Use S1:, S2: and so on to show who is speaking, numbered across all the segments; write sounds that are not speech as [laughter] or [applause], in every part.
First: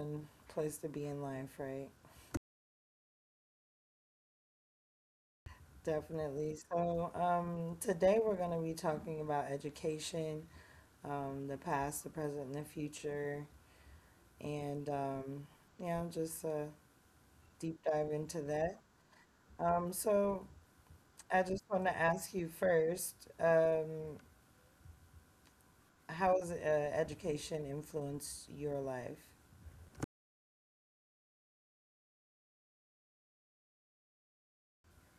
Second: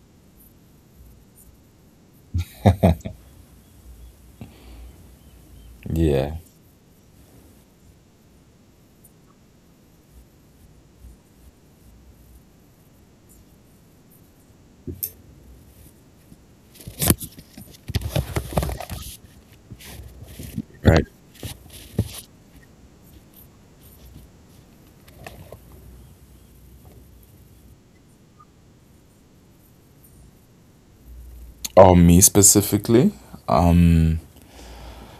S1: fun place to be in life, right?
S2: Yeah.
S1: Definitely. Today we're going to be talking about education, the past, the present, and the future, and yeah, just a deep dive into that. Um, so,
S2: Right.
S1: I just want to ask you first, how has education influenced your life?
S2: Oh, me specifically? Um,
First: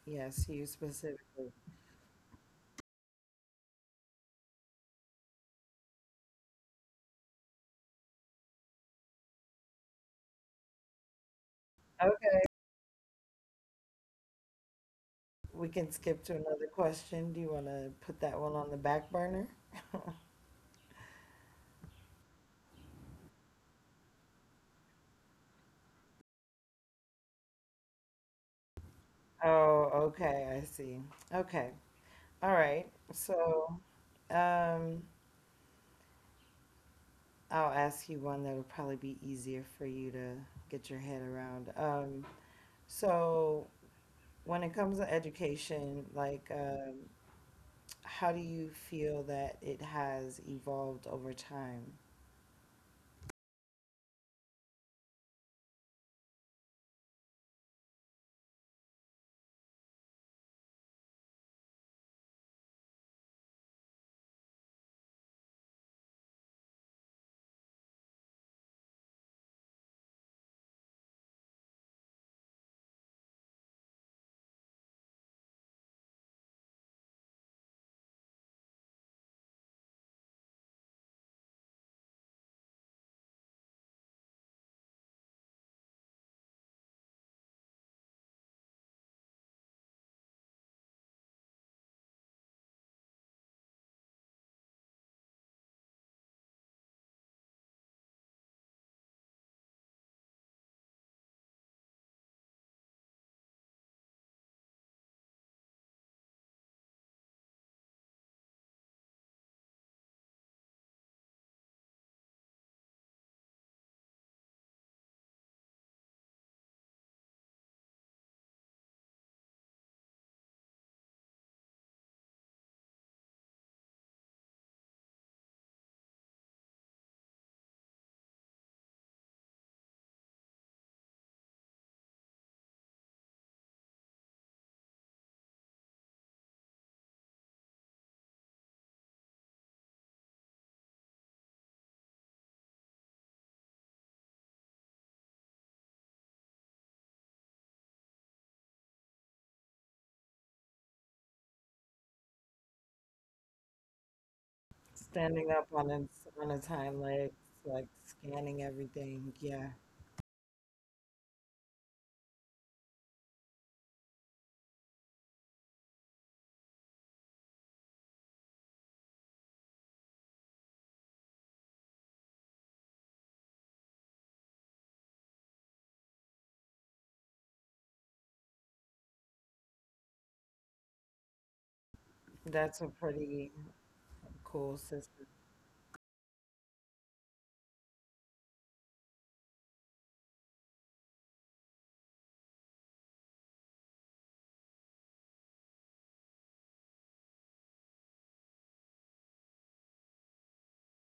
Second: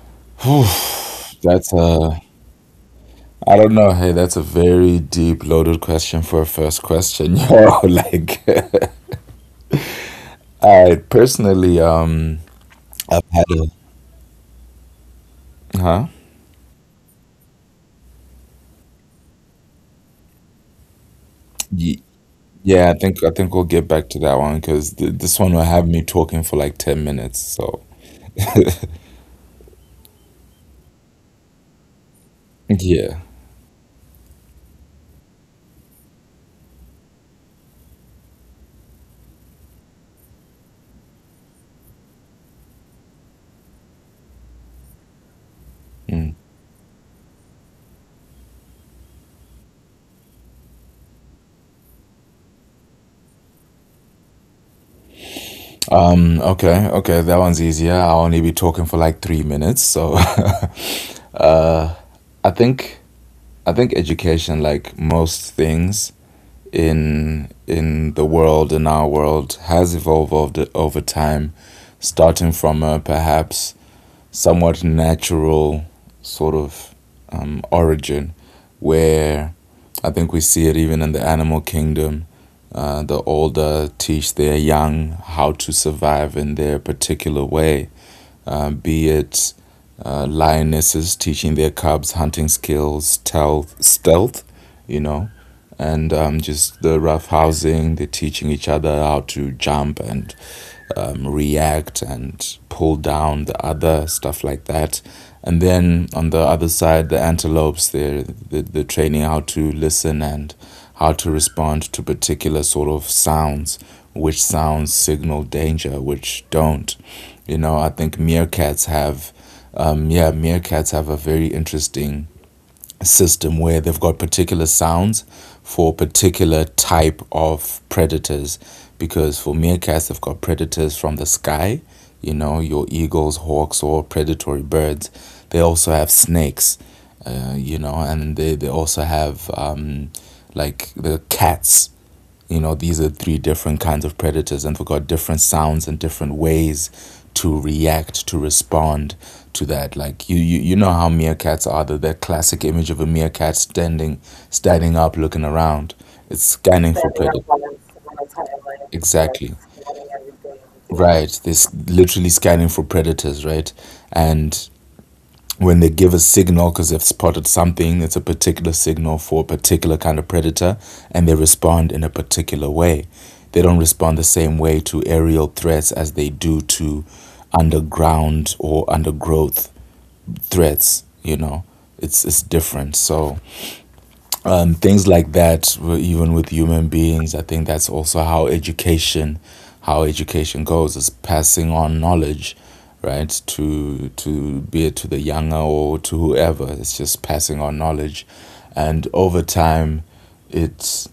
S1: Yes, you
S2: whew,
S1: specifically.
S2: that's a. I don't know. Hey, that's a very deep loaded question for a first question. [laughs] Yo, like, [laughs] I personally,
S1: Okay.
S2: I've had a.
S1: We can
S2: Huh?
S1: skip to another question. Do you want to put that one on the back burner?
S2: Ye- Yeah, I think we'll get back to that one because this one will have me talking for like 10 minutes. So,
S1: Oh, okay, I see. Okay. All right. So, um, I'll ask you one that'll probably be easier for you to get your head around. So when it comes to education,
S2: yeah.
S1: how do you feel that it has evolved over time?
S2: Okay, that one's easier. I'll only be talking for like 3 minutes. So. [laughs] I think I think education, like most things in the world, in our world, has evolved over time, starting from a perhaps somewhat natural sort of origin, where I think we see it even in the animal kingdom. The older teach their young how to survive in their particular way, be it lionesses teaching their cubs hunting skills, stealth, you know, and just the rough housing. They're teaching each other how to jump and react and pull down the other, stuff like that. And then on the other side, the antelopes. They're training how to listen and how to respond to particular sort of sounds, which sounds signal danger, which don't. You know, I think meerkats have a very interesting system where they've got particular sounds for particular type of predators. Because for meerkats, they've got predators from the sky, you know, your eagles, hawks, or predatory birds. They also have snakes, you know, and they also have like the cats. You know, these are three different kinds of predators, and they've got different sounds and different ways to react, to respond to that. Like you know how meerkats are. The that classic image of a meerkat standing up, looking
S1: Standing up on
S2: around.
S1: its
S2: It's
S1: on its
S2: scanning
S1: hind
S2: for
S1: legs,
S2: predators.
S1: like scanning everything.
S2: Exactly.
S1: Yeah,
S2: Right, this literally scanning for predators, right? And when they give a signal because they've spotted something, it's a particular signal for a particular kind of predator, and they respond in a particular way. They don't respond the same way to aerial threats as they do to underground or undergrowth threats. You know, it's
S1: that's a
S2: different. So
S1: pretty cool
S2: things
S1: system.
S2: like that, even with human beings, I think that's also how education goes, is passing on knowledge, right, to be it to the younger or to whoever. It's just passing on knowledge, and over time, it's,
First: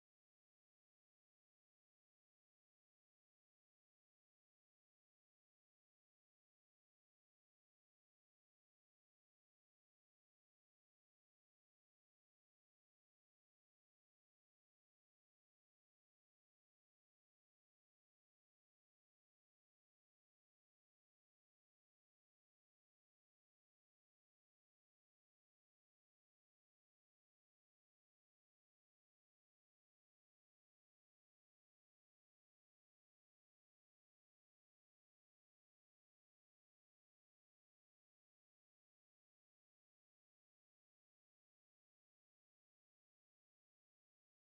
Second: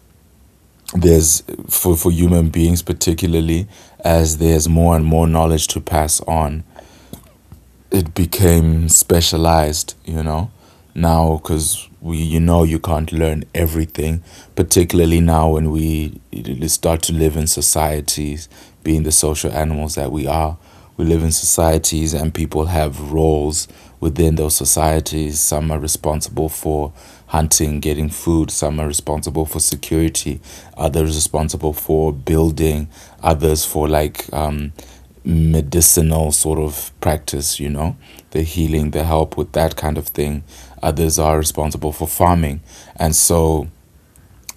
S2: there's, for human beings particularly, as there's more and more knowledge to pass on, it became specialized. You know, now because we, you know, you can't learn everything, particularly now when we start to live in societies, being the social animals that we are. We live in societies and people have roles within those societies. Some are responsible for hunting, getting food, some are responsible for security, others responsible for building, others for like medicinal sort of practice, you know, the healing, the help with that kind of thing. Others are responsible for farming. And so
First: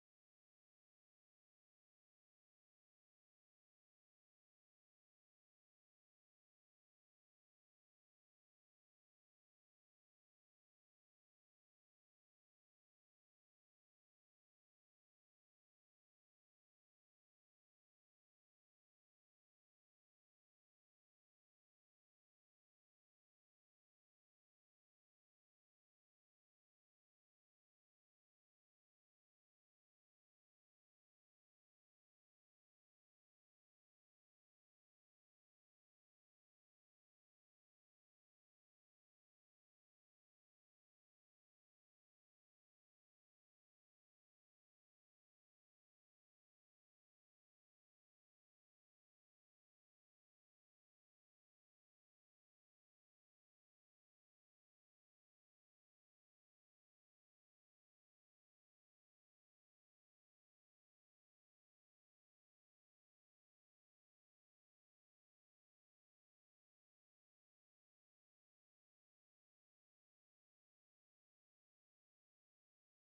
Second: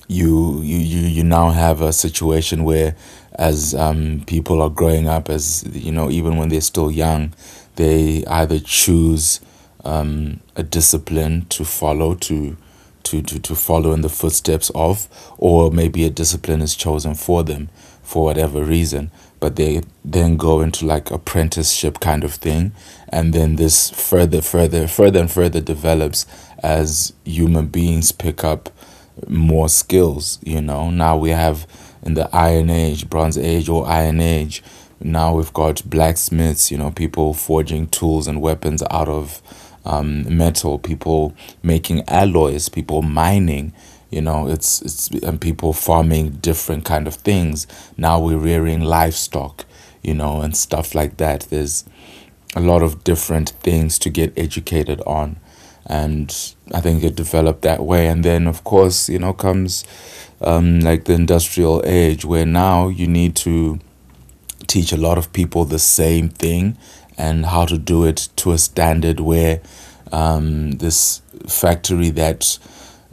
S2: you now have a situation where, as people are growing up, as you know, even when they're still young, they either choose a discipline to follow, to follow in the footsteps of, or maybe a discipline is chosen for them, for whatever reason, but they then go into like apprenticeship kind of thing. And then this further and further develops as human beings pick up more skills. You know, now we have, in the Iron Age, Bronze Age, or Iron Age, now we've got blacksmiths, you know, people forging tools and weapons out of metal, people making alloys, people mining. You know, it's and people farming different kind of things. Now we're rearing livestock, you know, and stuff like that. There's a lot of different things to get educated on, and I think it developed that way. And then, of course, you know, comes like the industrial age, where now you need to teach a lot of people the same thing and how to do it to a standard where, this factory that,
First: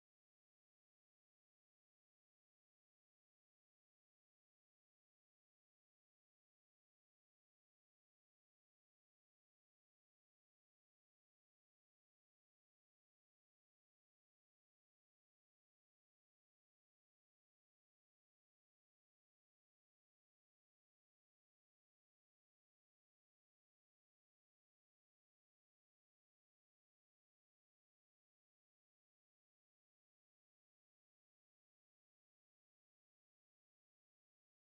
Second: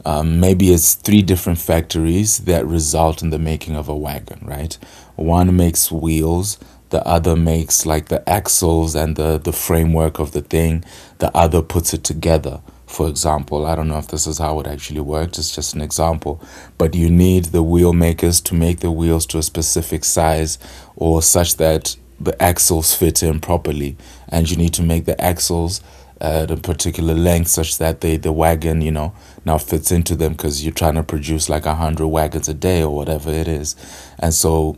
S2: maybe it's three different factories that result in the making of a wagon, right? One makes wheels, the other makes like the axles and the framework of the thing, the other puts it together. For example, I don't know if this is how it actually works, it's just an example. But you need the wheel makers to make the wheels to a specific size, or such that the axles fit in properly, and you need to make the axles at a particular length such that they, the wagon, you know, now fits into them, because you're trying to produce like a hundred wagons a day or whatever it is. And so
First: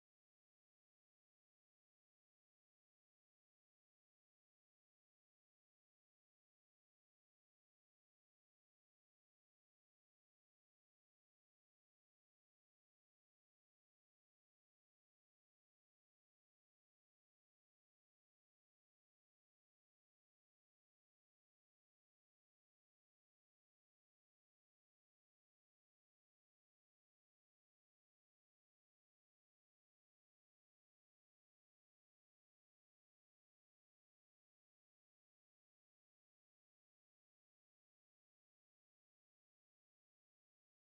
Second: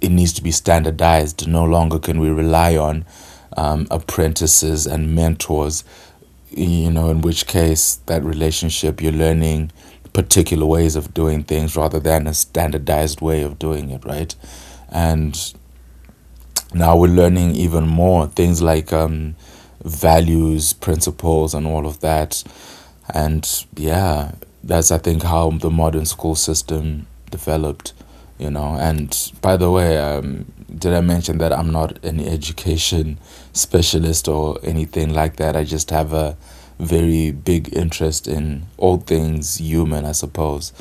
S2: it needs to be standardized. No longer can we rely on apprentices and mentors. You know, in which case that relationship, you're learning particular ways of doing things rather than a standardized way of doing it, right? And now we're learning even more things like values, principles, and all of that. And yeah, that's I think how the modern school system developed, you know. And by the way, did I mention that I'm not an education specialist or anything like that? I just have a very big interest in all things human, I suppose.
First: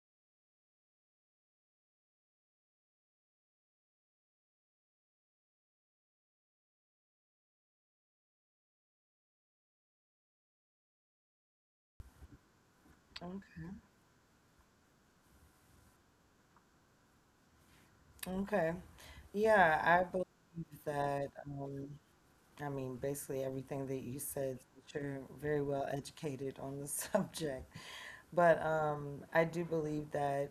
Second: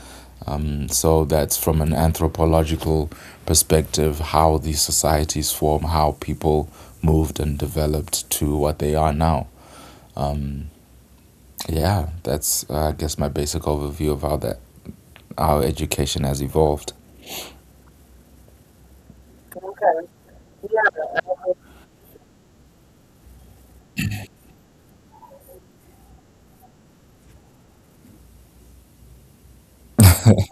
S2: So that's from an anthropological perspective, how these societies form, how people moved and developed to what they are now. Yeah, that's I guess my basic overview of how that our education has evolved.
S1: Okay. Yeah, I believe that. I mean, basically everything that you said. Since You're very well educated on the [laughs] subject, but I do believe that.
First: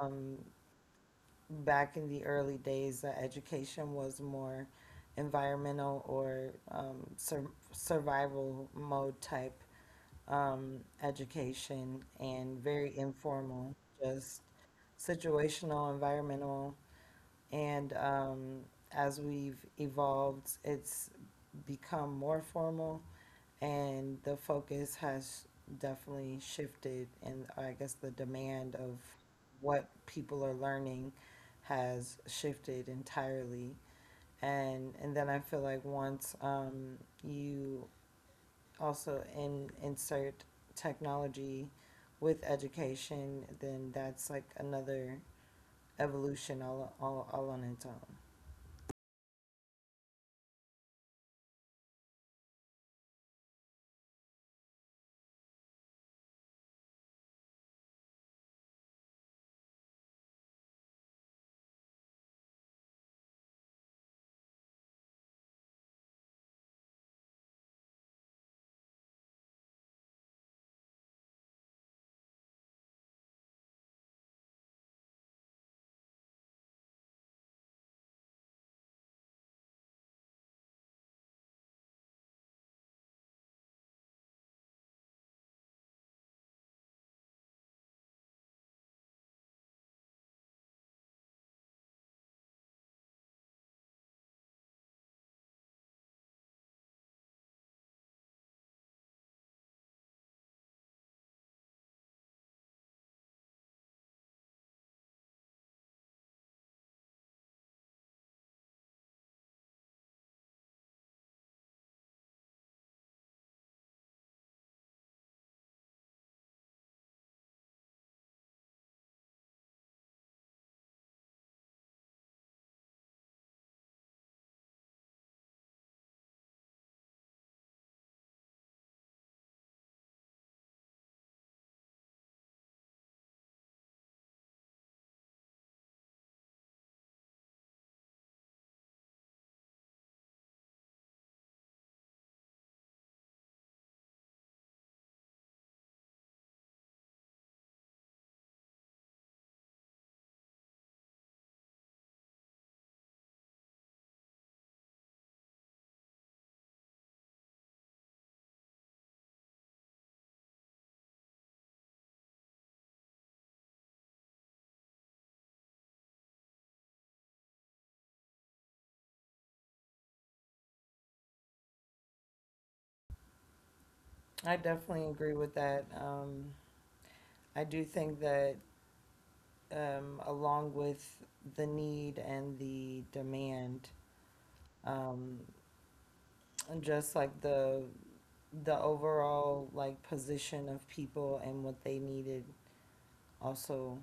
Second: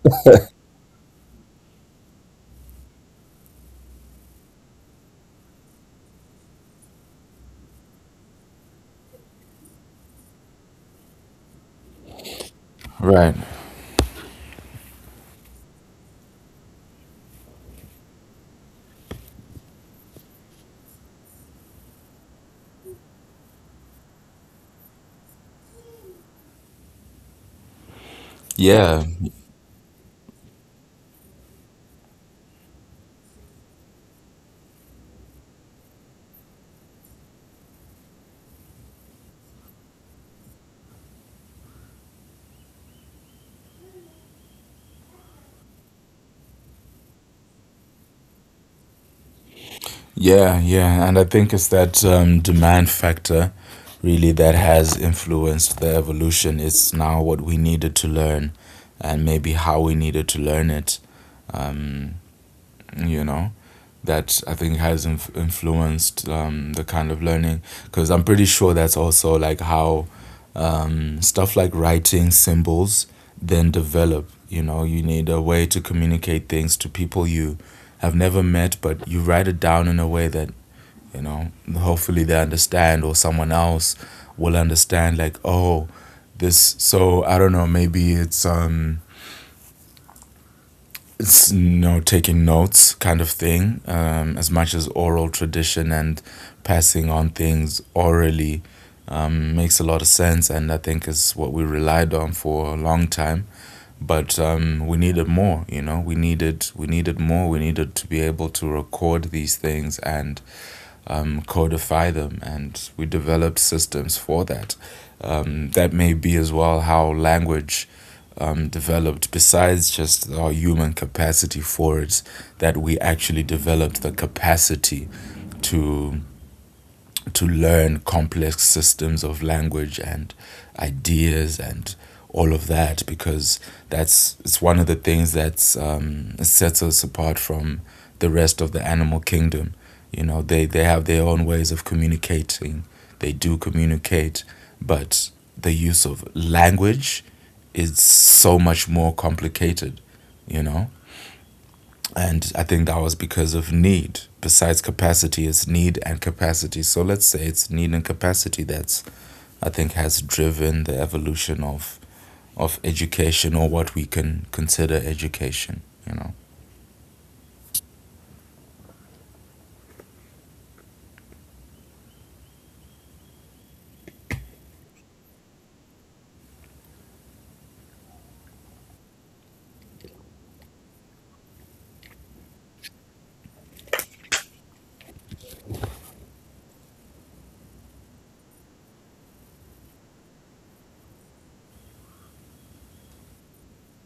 S1: Um, Back in the early days, education was more environmental or survival mode type education and very
S2: Right.
S1: informal, just situational, environmental and as we've evolved, it's become more formal, and the focus has definitely shifted. And I guess the demand of
S2: Yeah.
S1: what people are learning has shifted entirely. And then I feel like once you also insert technology with education, then that's like another evolution all on its own.
S2: Yeah. Yeah. And I think it's that demand factor really that has influenced the evolution. It's now what we needed to learn and maybe how we needed to learn it. Um, you know, that I think has influenced the kind of learning, because I'm pretty sure that's also like how stuff like writing symbols then develop. You know, you need a way to communicate things to people you have never met, but you write it down in a way that, you know, hopefully they understand, or someone else will understand, like, oh, this. So I don't know, maybe it's, it's, you know, taking notes kind of thing, as much as oral tradition and passing on things orally makes a lot of sense, and I think is what we relied on for a long time. But we needed more. You know, we needed to be able to record these things and codify them, and we develop systems for that. That may be as well how language developed, besides just our human capacity for it, that we actually developed the capacity to to learn complex systems of language and ideas and all of that, because that's, it's one of the things that sets us apart from the rest of the animal kingdom. You know, they have their own ways of communicating. They do communicate, but the use of language is so much more complicated. You know, and I think that was because of need. Besides capacity, it's need and capacity. So let's say it's need and capacity that's I think has driven the evolution of education, or what we can consider education, you know.
S1: I definitely agree with that. I do think that, along with the need and the demand, um, and just like the overall like position of people and what they needed also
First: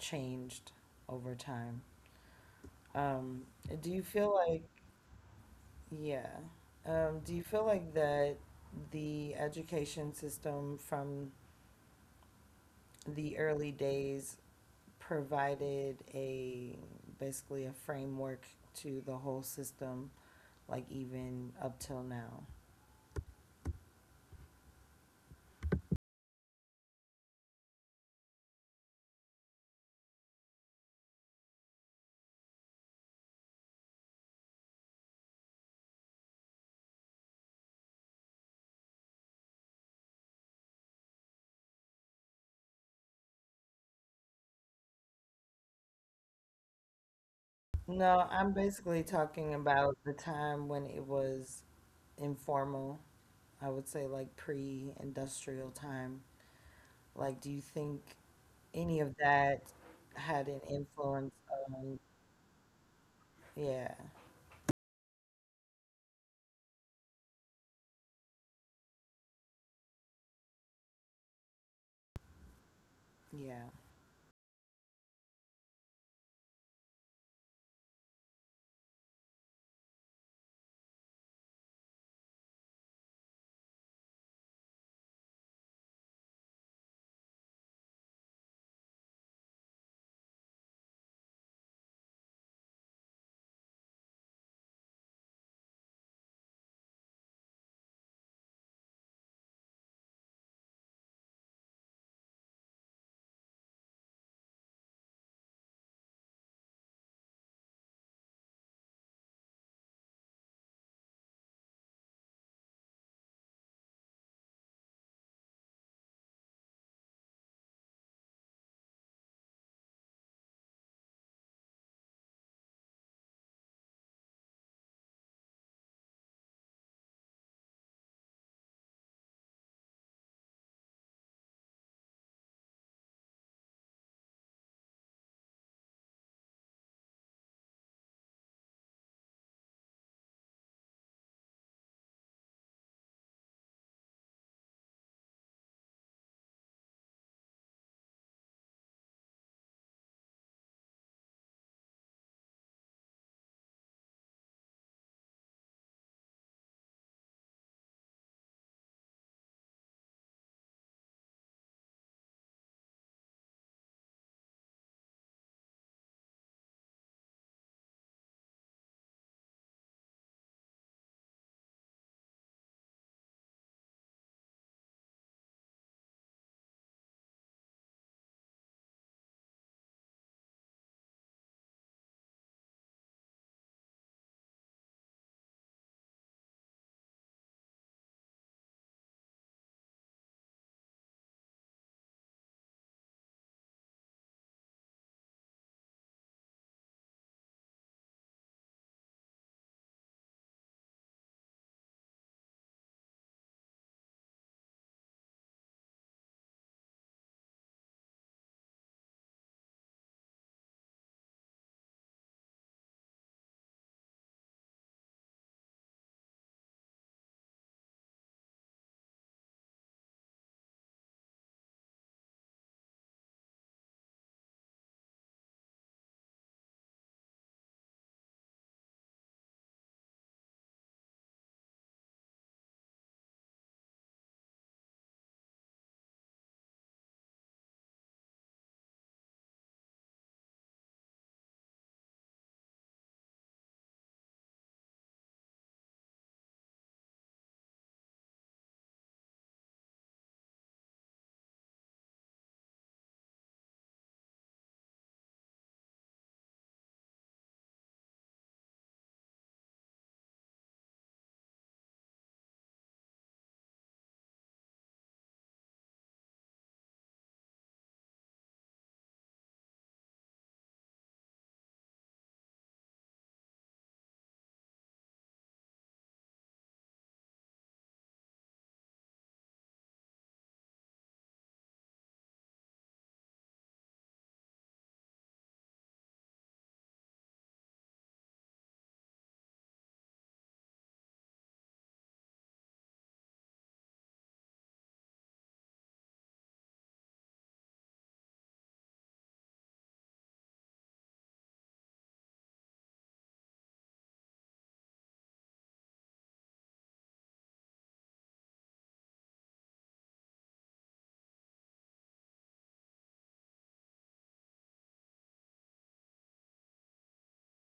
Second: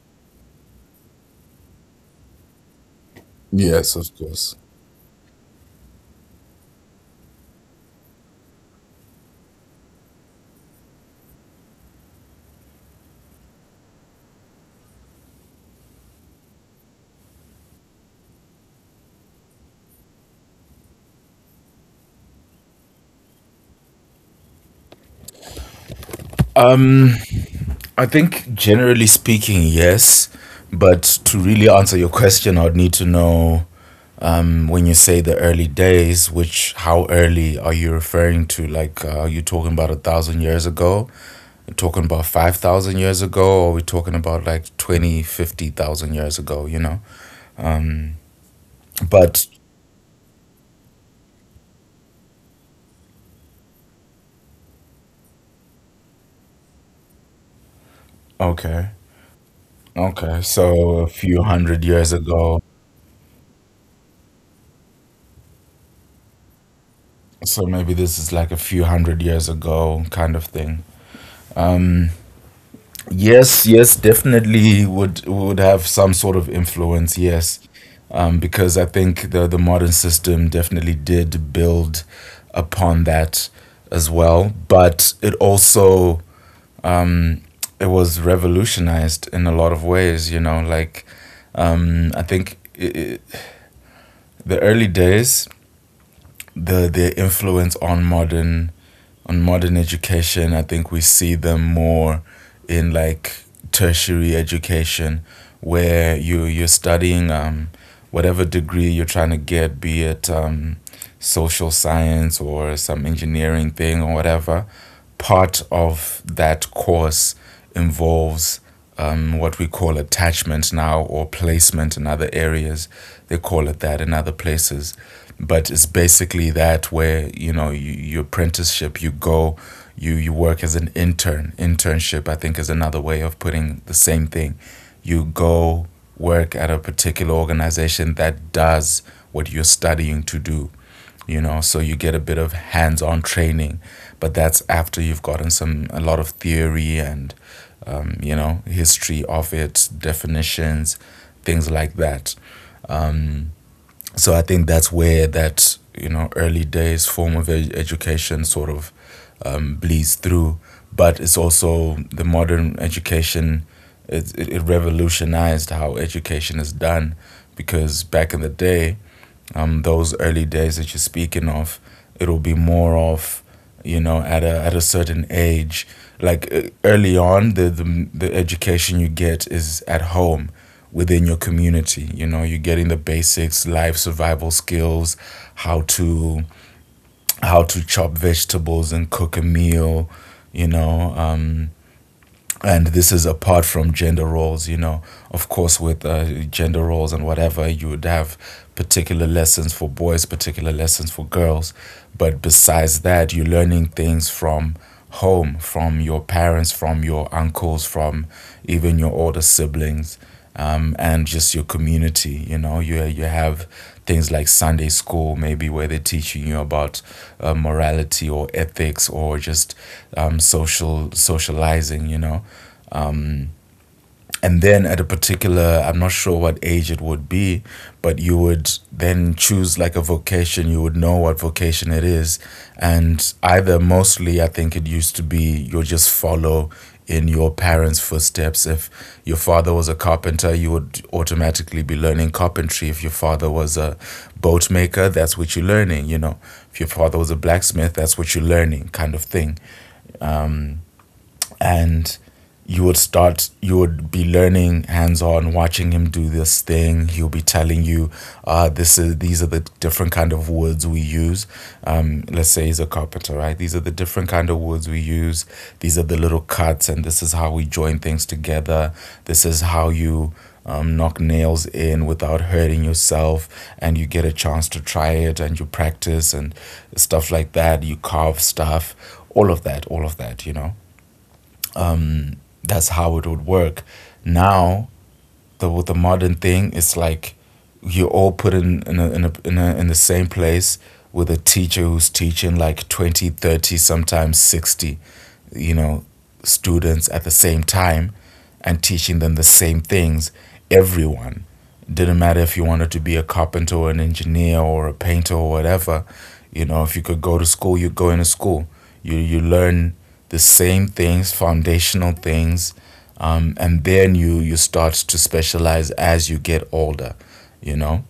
S1: changed over time. Um, do
S2: Yes,
S1: you
S2: of
S1: feel
S2: course.
S1: like, yeah, do you feel like that the education system from the early days provided a, basically a framework to the whole system, like even up till now.
S2: Um I think generally speaking, yes. But to really answer your question, I'd need to know, when you say the early days, which, how early are you referring to? Like, are you talking about a thousand years ago? We're talking about 5,000 years ago, or we're talking about like 20, 50,000 years ago, you know? Um,
S1: No, I'm basically
S2: but,
S1: talking about the time when it was informal. I would say like pre-industrial time. Like, do you think
S2: okay.
S1: any of that
S2: Okay.
S1: had an
S2: So a
S1: influence
S2: few hundred
S1: on,
S2: years ago.
S1: yeah,
S2: So maybe this is like a few hundred years ago kind of thing. Um, yes,
S1: yeah,
S2: yes, definitely would have some sort of influence. Yes, because I think the modern system definitely did build upon that as well. But it also, it was revolutionized in a lot of ways. You know, like I think the early days, the influence on modern, on modern education, I think we see them more in like tertiary education, where you're studying whatever degree you're trying to get, be it social science or some engineering thing or whatever. Part of that course involves what we call attachment now, or placement in other areas. They call it that in other places. But it's basically that where, you know, you, your apprenticeship, you go, you work as an intern. Internship, I think, is another way of putting the same thing. You go work at a particular organization that does what you're studying to do, so you get a bit of hands-on training, but that's after you've gotten some a lot of theory and you know, history of it, definitions, things like that. So I think that's where that, you know, early days form of education sort of bleeds through. But it's also the modern education, it revolutionized how education is done, because back in the day, those early days that you're speaking of, it'll be more of, you know, at a certain age, like early on, the education you get is at home within your community. You know, you're getting the basics, life survival skills, how to how to chop vegetables and cook a meal, you know. And this is apart from gender roles, you know. Of course, with gender roles and whatever, you would have particular lessons for boys, particular lessons for girls. But besides that, you're learning things from home, from your parents, from your uncles, from even your older siblings, and just your community. You know, you have things like Sunday school, maybe, where they're teaching you about morality or ethics or just social socializing, you know. And then at a particular, I'm not sure what age it would be, but you would then choose like a vocation, you would know what vocation it is. And either, mostly I think it used to be, you'll just follow in your parents' footsteps. If your father was a carpenter, you would automatically be learning carpentry. If your father was a boat maker, that's what you're learning, you know. If your father was a blacksmith, that's what you're learning, kind of thing. And you would start, you would be learning hands-on, watching him do this thing. He'll be telling you, this is, these are the different kind of woods we use. Let's say he's a carpenter, right? These are the different kind of woods we use, these are the little cuts, and this is how we join things together. This is how you knock nails in without hurting yourself. And you get a chance to try it, and you practice and stuff like that. You carve stuff, all of that, all of that, you know. That's how it would work. Now, the, with the modern thing, it's like you're all put in in the same place with a teacher who's teaching like 20, 30, sometimes 60, you know, students at the same time, and teaching them the same things, everyone. Didn't matter if you wanted to be a carpenter or an engineer or a painter or whatever. You know, if you could go to school, you go into school. You learn the same things, foundational things, and then you start to specialize as you get older. You know,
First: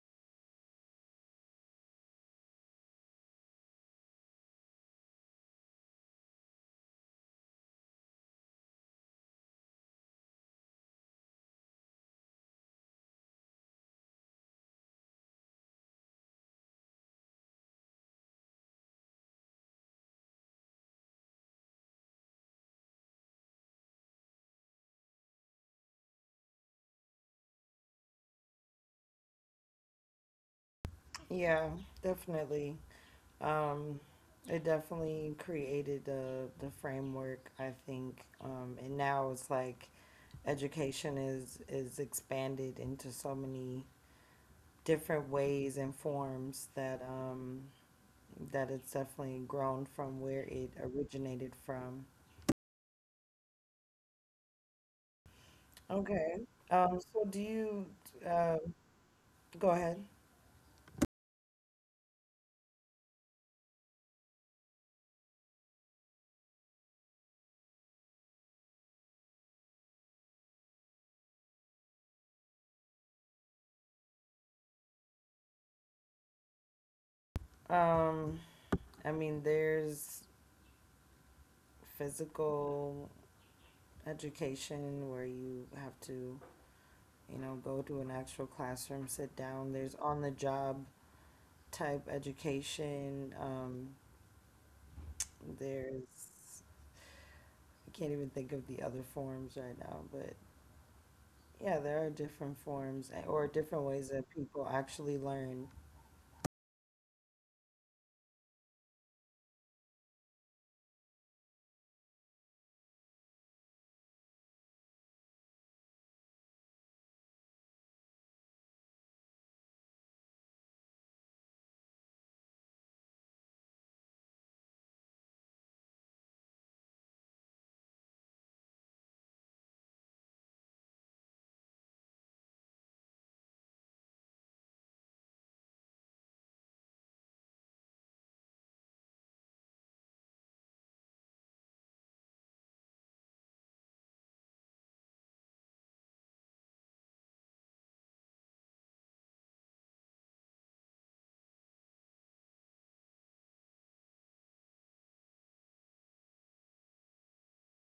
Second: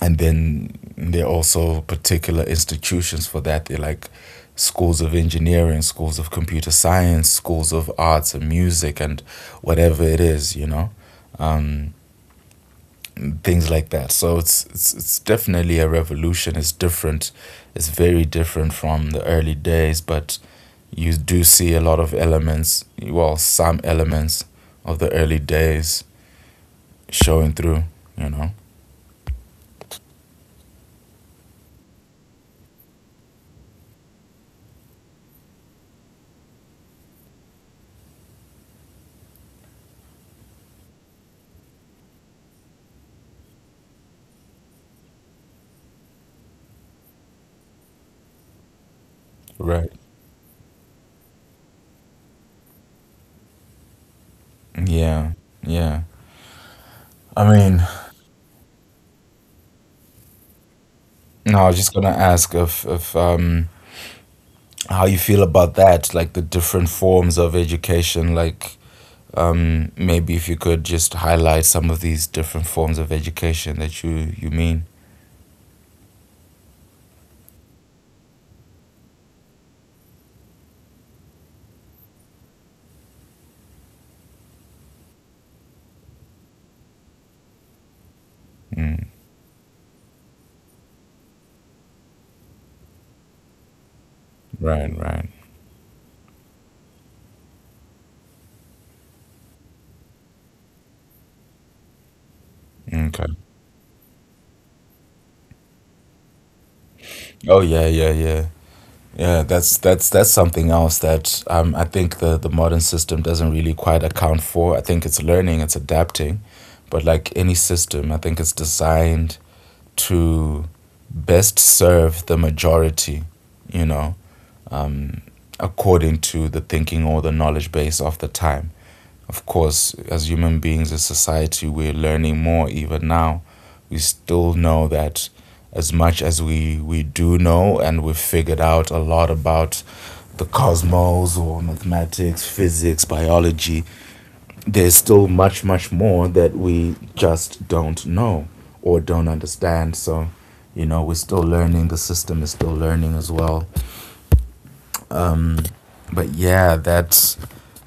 S2: and then there are also particular institutions for that. They're like schools of engineering, schools of computer science, schools of arts and music, and whatever it is. You know. Um, and things like that. So it's definitely a revolution. It's different. It's very different from the early days, but you do see a lot of elements, well, some elements of the early days showing through, you know.
S1: yeah, definitely. Um, it definitely created the framework, I think, and now it's like education is expanded into so many different ways and forms that that it's definitely grown from
S2: Right.
S1: where it originated from.
S2: Yeah. Yeah.
S1: Okay. So do
S2: I
S1: you
S2: mean,
S1: uh, Go ahead?
S2: no, I was just gonna ask if how you feel about that, like the different forms of education, like. Maybe if you could just highlight some of these different forms of education that you mean.
S1: Um, I mean, there's physical education where you have to you know, go to an actual classroom, sit
S2: Mm,
S1: down. There's on the job type education.
S2: right, right.
S1: There's, I can't even think of the other forms right now, but yeah, there are different forms or
S2: Okay.
S1: different ways that people actually learn.
S2: Oh yeah, yeah, yeah. Yeah, that's something else that I think the modern system doesn't really quite account for. I think it's learning, it's adapting, but like any system, I think it's designed to best serve the majority, you know, according to the thinking or the knowledge base of the time. Of course, as human beings, as society, we're learning more even now. We still know that, as much as we do know and we've figured out a lot about the cosmos or mathematics, physics, biology, there's still much, much more that we just don't know or don't understand. So, you know, we're still learning, the system is still learning as well. But yeah, that's.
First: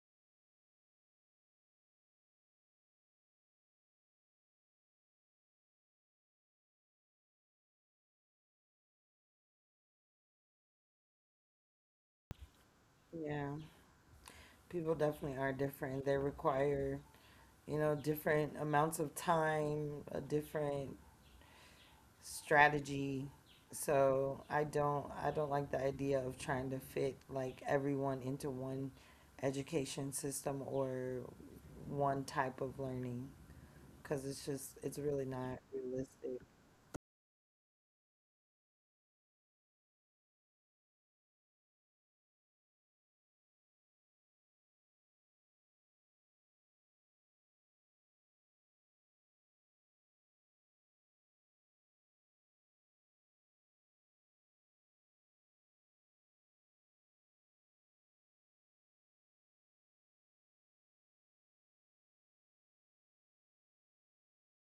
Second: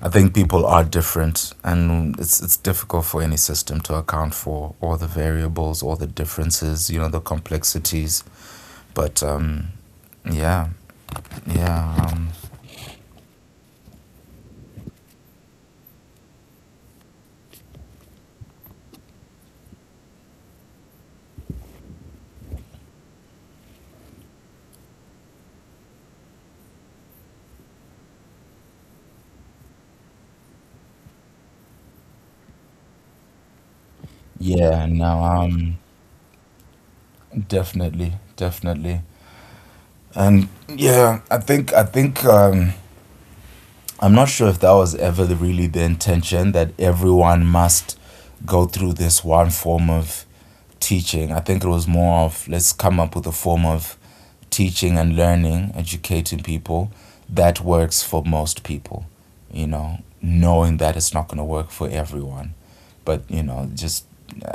S2: I think people are different, and it's difficult for any system to account for all the variables, all the differences, you know, the complexities. But yeah, yeah, um,
S1: Yeah, people definitely are different. They require, you know, different amounts of time, a different strategy. So I don't like the idea of trying to fit like everyone into one education system or one type of learning because it's just
S2: yeah.
S1: it's really
S2: No,
S1: not realistic.
S2: definitely, definitely, and yeah. I think I'm not sure if that was ever the, really the intention that everyone must go through this one form of teaching. I think it was more of, let's come up with a form of teaching and learning, educating people, that works for most people, you know, knowing that it's not going to work for everyone. But, you know, just,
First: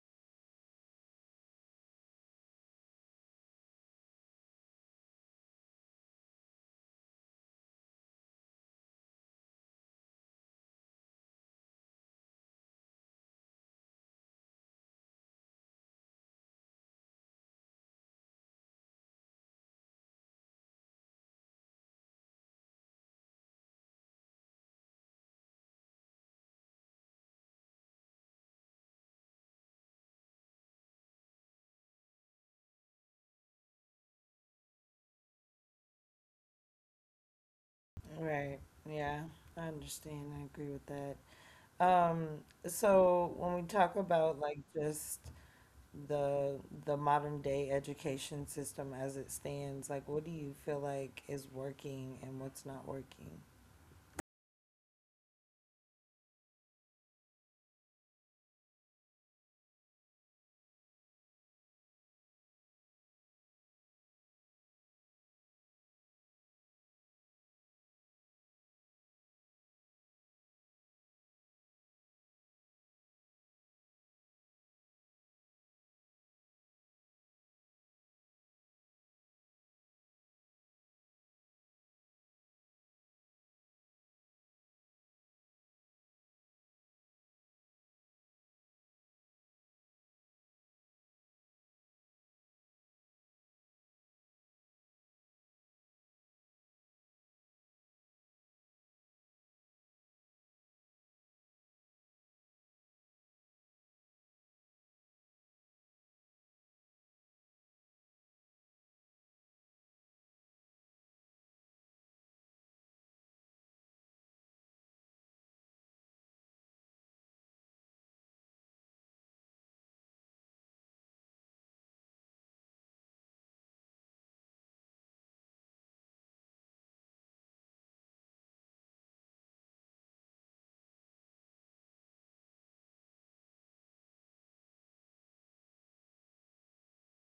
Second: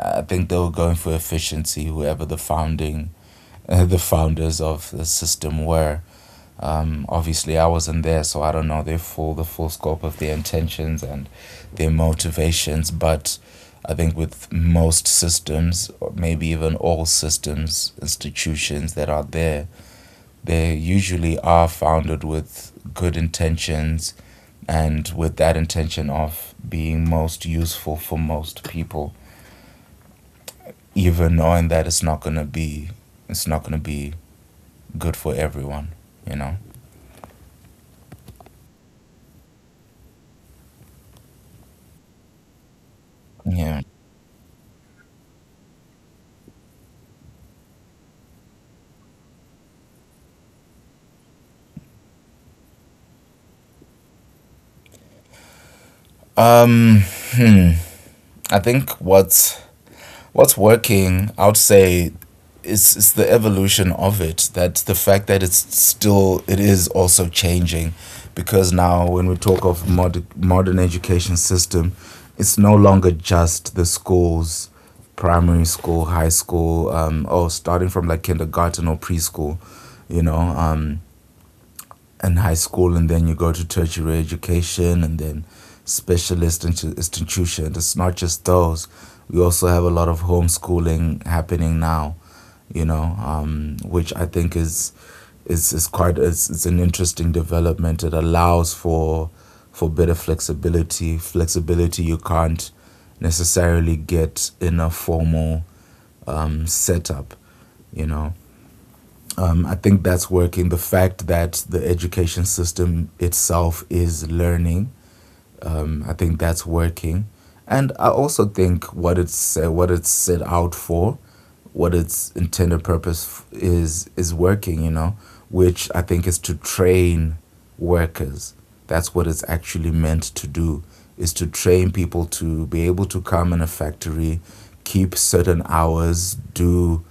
S2: I think they were going for efficiency, whoever the founding. [laughs] The founders of the system were obviously I wasn't there, so I don't know their full, the full scope of their intentions and their motivations. But I think with most systems, or maybe even all systems, institutions that are there, they usually are founded with good intentions and with that intention of being most useful for most people, even knowing that it's not gonna be good for everyone, you know?
S1: Right. Yeah, I understand. I agree with that. So when we
S2: Yeah.
S1: talk about like just the modern day education system as it stands, like what do you feel like is working and what's not working?
S2: Um hmm. I think what's working, I would say, is the evolution of it. That the fact that it's still, it is also changing, because now when we talk of modern education system, it's no longer just the schools, primary school, high school, or starting from like kindergarten or preschool, you know. And high school, and then you go to tertiary education, and then specialist institutions. It's not just those. We also have a lot of homeschooling happening now, you know, which I think is quite, it's an interesting development. It allows for better flexibility, flexibility you can't necessarily get in a formal setup, you know. I think that's working. The fact that the education system itself is learning, I think that's working. And I also think what it's, what it's set out for, what its intended purpose is working. You know, which I think is to train workers. That's what it's actually meant to do. Is to train people to be able to come in a factory, keep certain hours, do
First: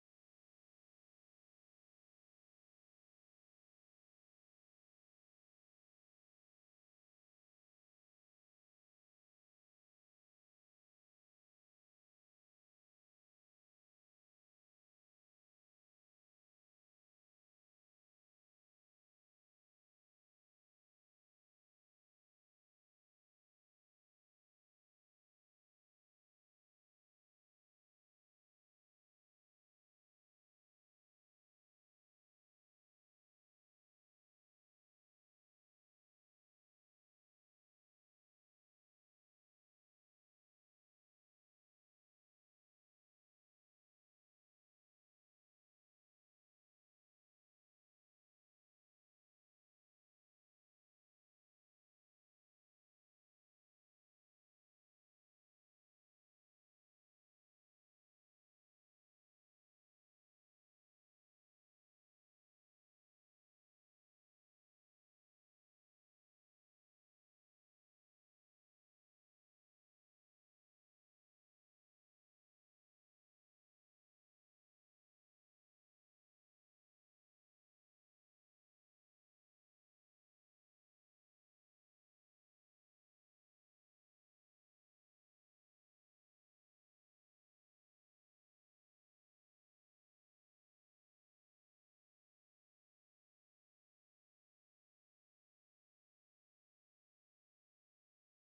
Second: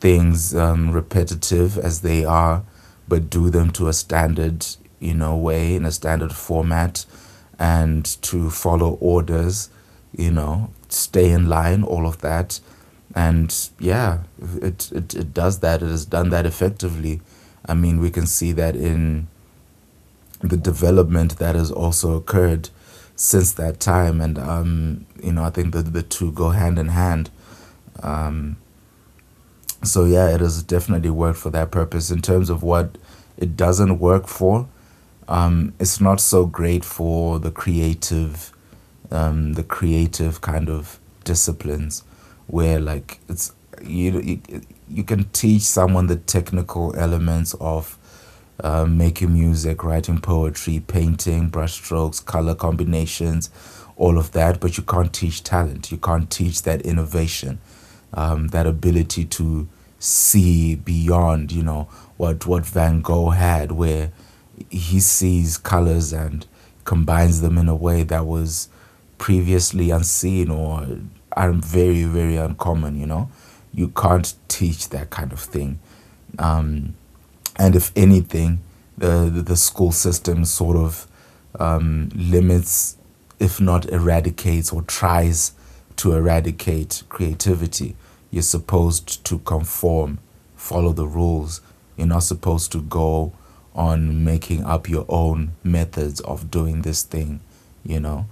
S2: things, repetitive as they are, but do them to a standard, you know, way, in a standard format, and to follow orders, you know, stay in line, all of that, and yeah, it does that. It has done that effectively. I mean, we can see that in the development that has also occurred since that time, and you know, I think that the two go hand in hand. So yeah, it has definitely worked for that purpose. In terms of what it doesn't work for, it's not so great for the creative kind of disciplines, where like it's you you, you can teach someone the technical elements of making music, writing poetry, painting, brushstrokes, color combinations, all of that, but you can't teach talent. You can't teach that innovation, that ability to see beyond, you know, what Van Gogh had, where he sees colors and combines them in a way that was previously unseen or are very, very uncommon, you know. You can't teach that kind of thing. Um, and if anything, the school system sort of limits, if not eradicates or tries to eradicate creativity. You're supposed to conform, follow the rules. You're not supposed to go on making up your own methods of doing this thing, you know.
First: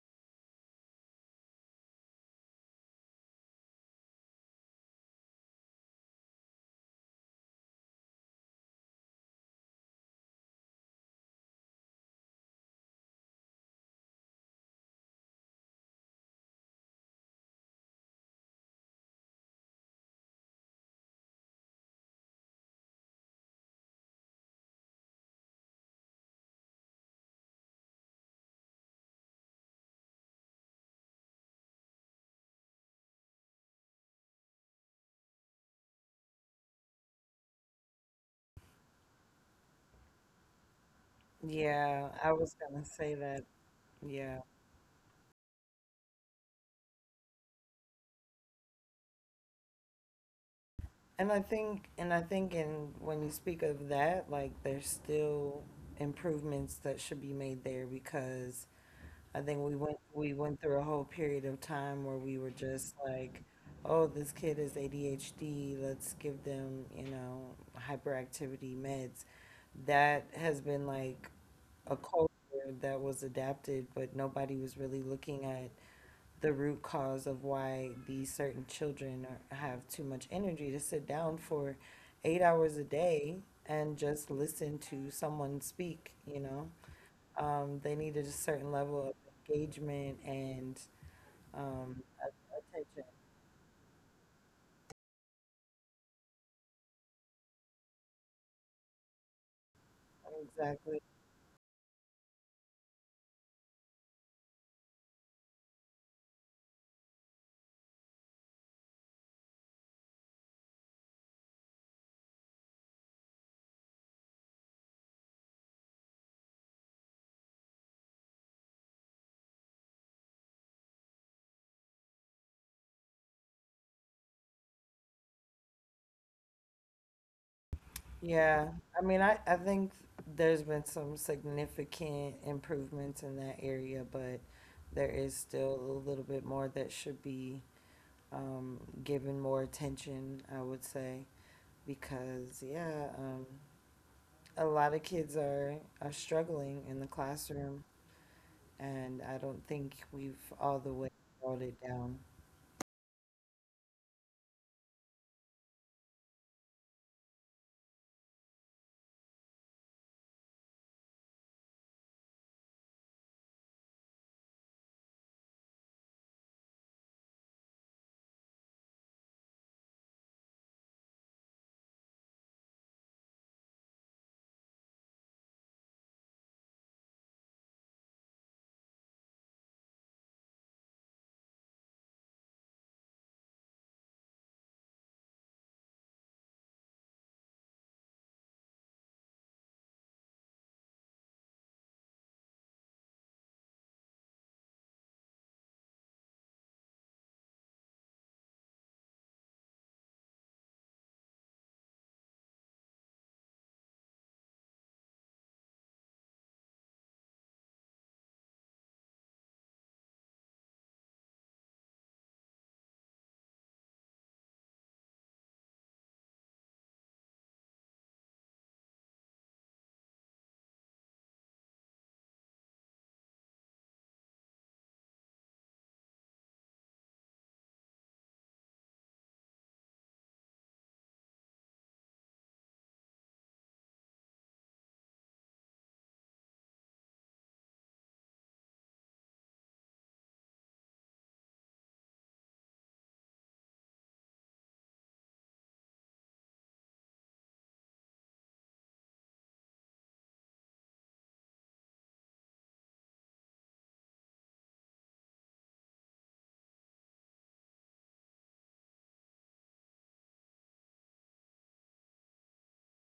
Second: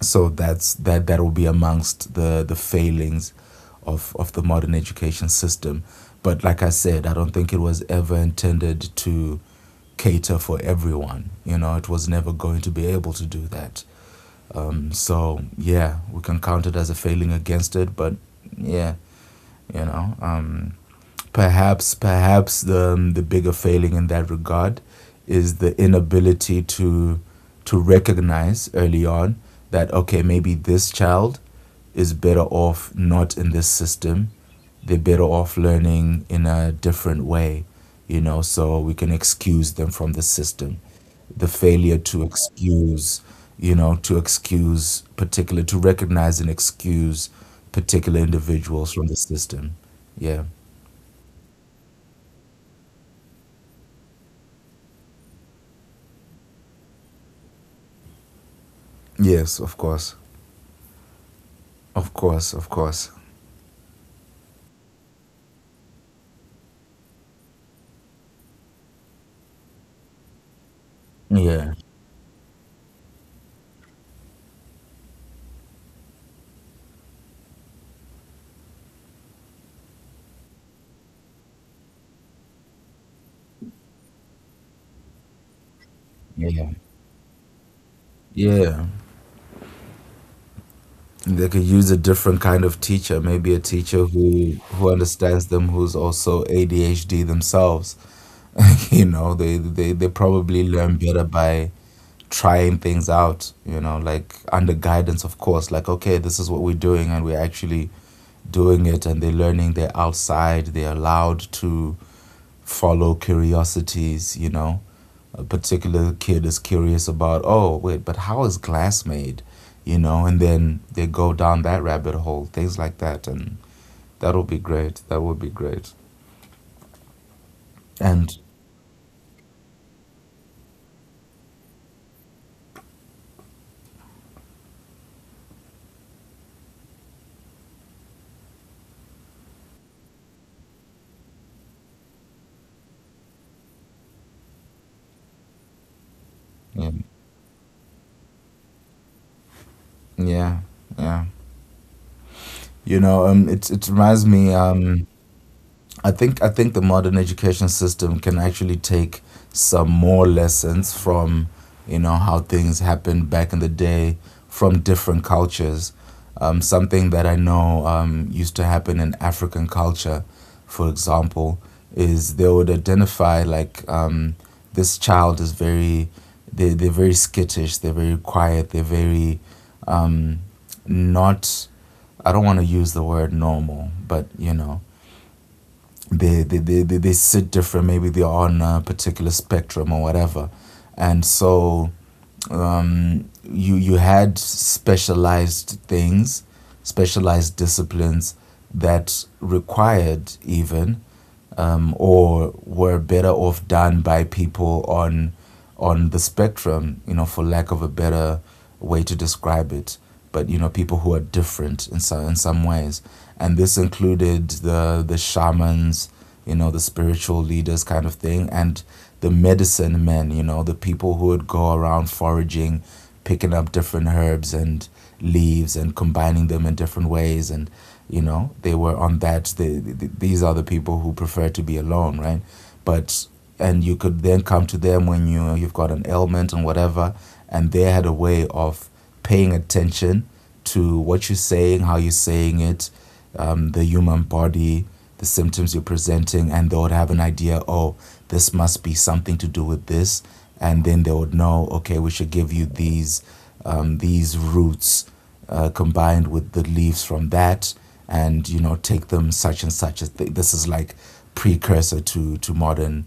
S2: So that's, that will be amongst the failings of the modern education system. But like I said, I don't think it was ever intended to cater for everyone. You know, it was never going to be able to do that. So yeah, we can count it as a failing against it, but yeah, you know. Perhaps the bigger failing in that regard is the inability to recognize early on that, okay, maybe this child is better off not in this system, they're better off learning in a different way. You know, so we can excuse them from the system, the failure
S1: Yeah,
S2: to
S1: I was gonna say
S2: excuse,
S1: that.
S2: you know, to
S1: Yeah.
S2: excuse particular, to recognize and excuse particular individuals from the system. Yeah.
S1: And I think in when you speak of that, like there's still improvements that should be made there because I think
S2: Yes,
S1: we
S2: of
S1: went
S2: course.
S1: we went through a whole period of time
S2: Of
S1: where we were
S2: course, of
S1: just
S2: course.
S1: like, oh, this kid is ADHD, let's give them, you know, hyperactivity meds. That has been like
S2: Yeah.
S1: a culture that was adapted, but nobody was really looking at the root cause of why these certain children are, have too much energy to sit down for 8 hours a day and just listen to someone speak, you know.
S2: Yeah.
S1: They needed a certain
S2: Yeah.
S1: level of engagement and
S2: They could use a
S1: um,
S2: different kind of
S1: attention.
S2: teacher, maybe a teacher who understands them, who's also ADHD themselves. [laughs] They probably learn
S1: Exactly.
S2: better by trying things out, like under guidance, of course, like, okay, this is what we're doing, and we're actually doing it, and they're learning, they're outside, they're allowed to follow curiosities. A particular kid is curious about, oh, wait, but how is glass made? And then they go down that rabbit hole, things like that, and that'll be great. That would be great. And
S1: Yeah. I think there's been some significant improvements in that area, but there is still a little bit more that should be given more attention, I would say. Because a lot of kids are struggling
S2: yeah,
S1: in the classroom, and I don't think we've
S2: yeah,
S1: all the way
S2: yeah.
S1: brought it down.
S2: It reminds me, I think the modern education system can actually take some more lessons from how things happened back in the day, from different cultures. Something that I know used to happen in African culture, for example, is they would identify, like, this child is very, they're very skittish, they're very quiet, they're very, um, not. I don't want to use the word normal, but they sit different, maybe they are on a particular spectrum or whatever, and so you had specialized things, specialized disciplines that required even, or were better off done by people on the spectrum, for lack of a better way to describe it. But, people who are different in some ways, and this included the shamans, the spiritual leaders, kind of thing, and the medicine men, the people who would go around foraging, picking up different herbs and leaves, and combining them in different ways. And they were on that. These are the people who prefer to be alone, right? But, and you could then come to them when you've got an ailment and whatever, and they had a way of paying attention to what you're saying, how you're saying it, the human body, the symptoms you're presenting, and they would have an idea, oh, this must be something to do with this. And then they would know, okay, we should give you these roots, combined with the leaves from that, and, take them such and such. As this is, like, precursor to modern,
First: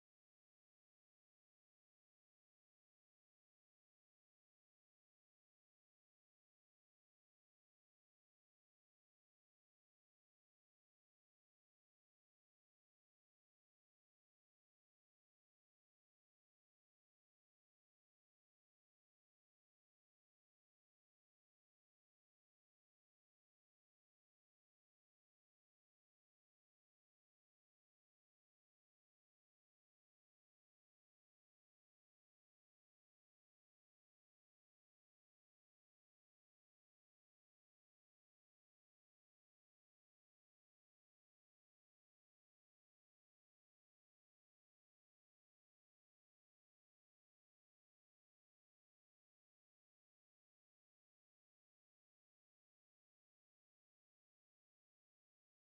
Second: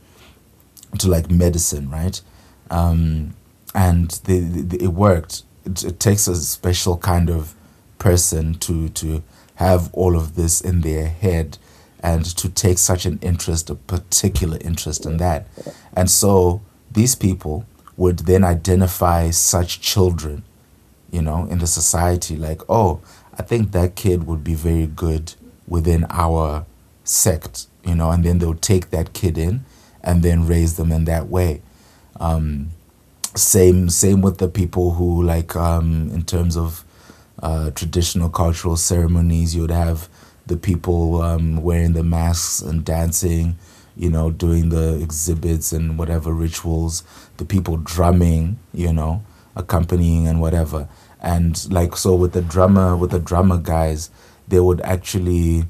S2: to like medicine, right? Um, and, it worked. It takes a special kind of person to have all of this in their head, and to take such an interest, a particular interest in that. And so these people would then identify such children, in the society. Like, oh, I think that kid would be very good within our sect, and then they'll take that kid in and then raise them in that way, same with the people who, like, in terms of, traditional cultural ceremonies, you would have the people, wearing the masks and dancing, doing the exhibits and whatever rituals, the people drumming, accompanying and whatever. And, like, so with the drummer guys, they would actually,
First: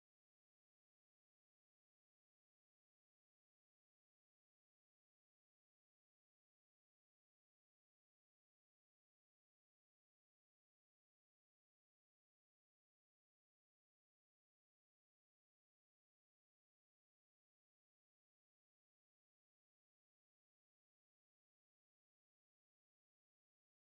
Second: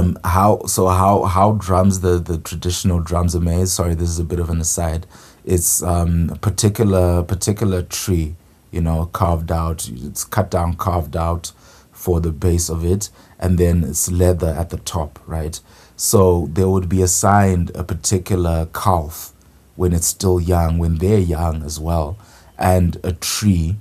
S2: how so how drums the traditional drums are made. Sorry, this is a bit of an aside. It's, a particular tree, carved out. It's cut down, carved out for the base of it, and then it's leather at the top, right? So they would be assigned a particular calf when it's still young, when they're young as well, and a tree,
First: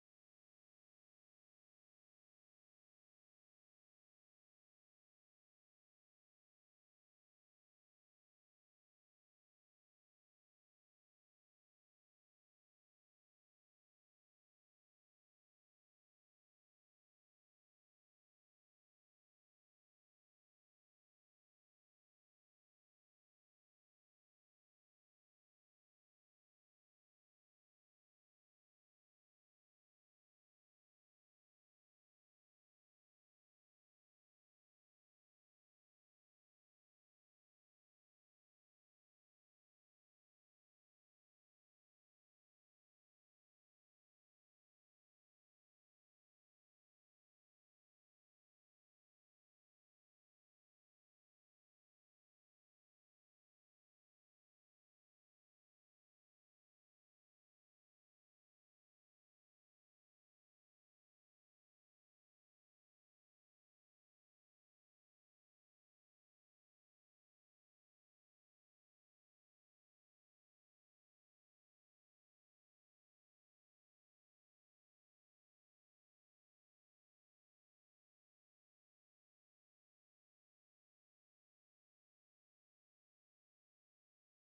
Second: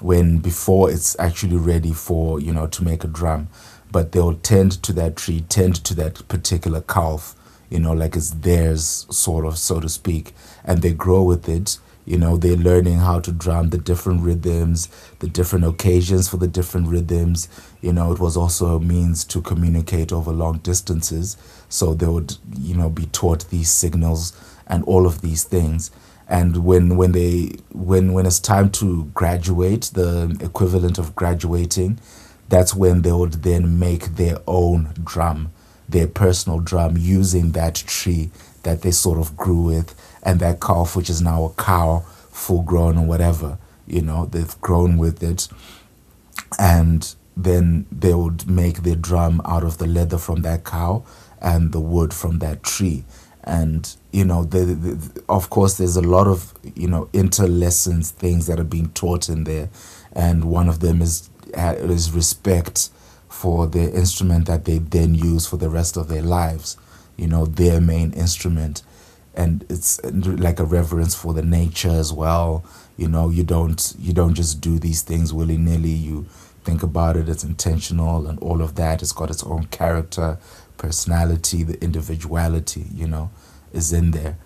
S2: when before it's actually ready for, to make a drum, but they'll tend to that tree, tend to that particular calf, like it's theirs, sort of, so to speak, and they grow with it, they're learning how to drum the different rhythms, the different occasions for the different rhythms, it was also a means to communicate over long distances, so they would, be taught these signals and all of these things. And when it's time to graduate, the equivalent of graduating, that's when they would then make their own drum, their personal drum, using that tree that they sort of grew with, and that calf, which is now a cow, full grown or whatever, they've grown with it. And then they would make their drum out of the leather from that cow and the wood from that tree. And, of course, there's a lot of, interlessons, things that are being taught in there, and one of them is respect for the instrument that they then use for the rest of their lives, their main instrument. And it's, like, a reverence for the nature as well. You don't just do these things willy nilly. You think about it. It's intentional, and all of that. It's got its own character, personality, the individuality. Is in there.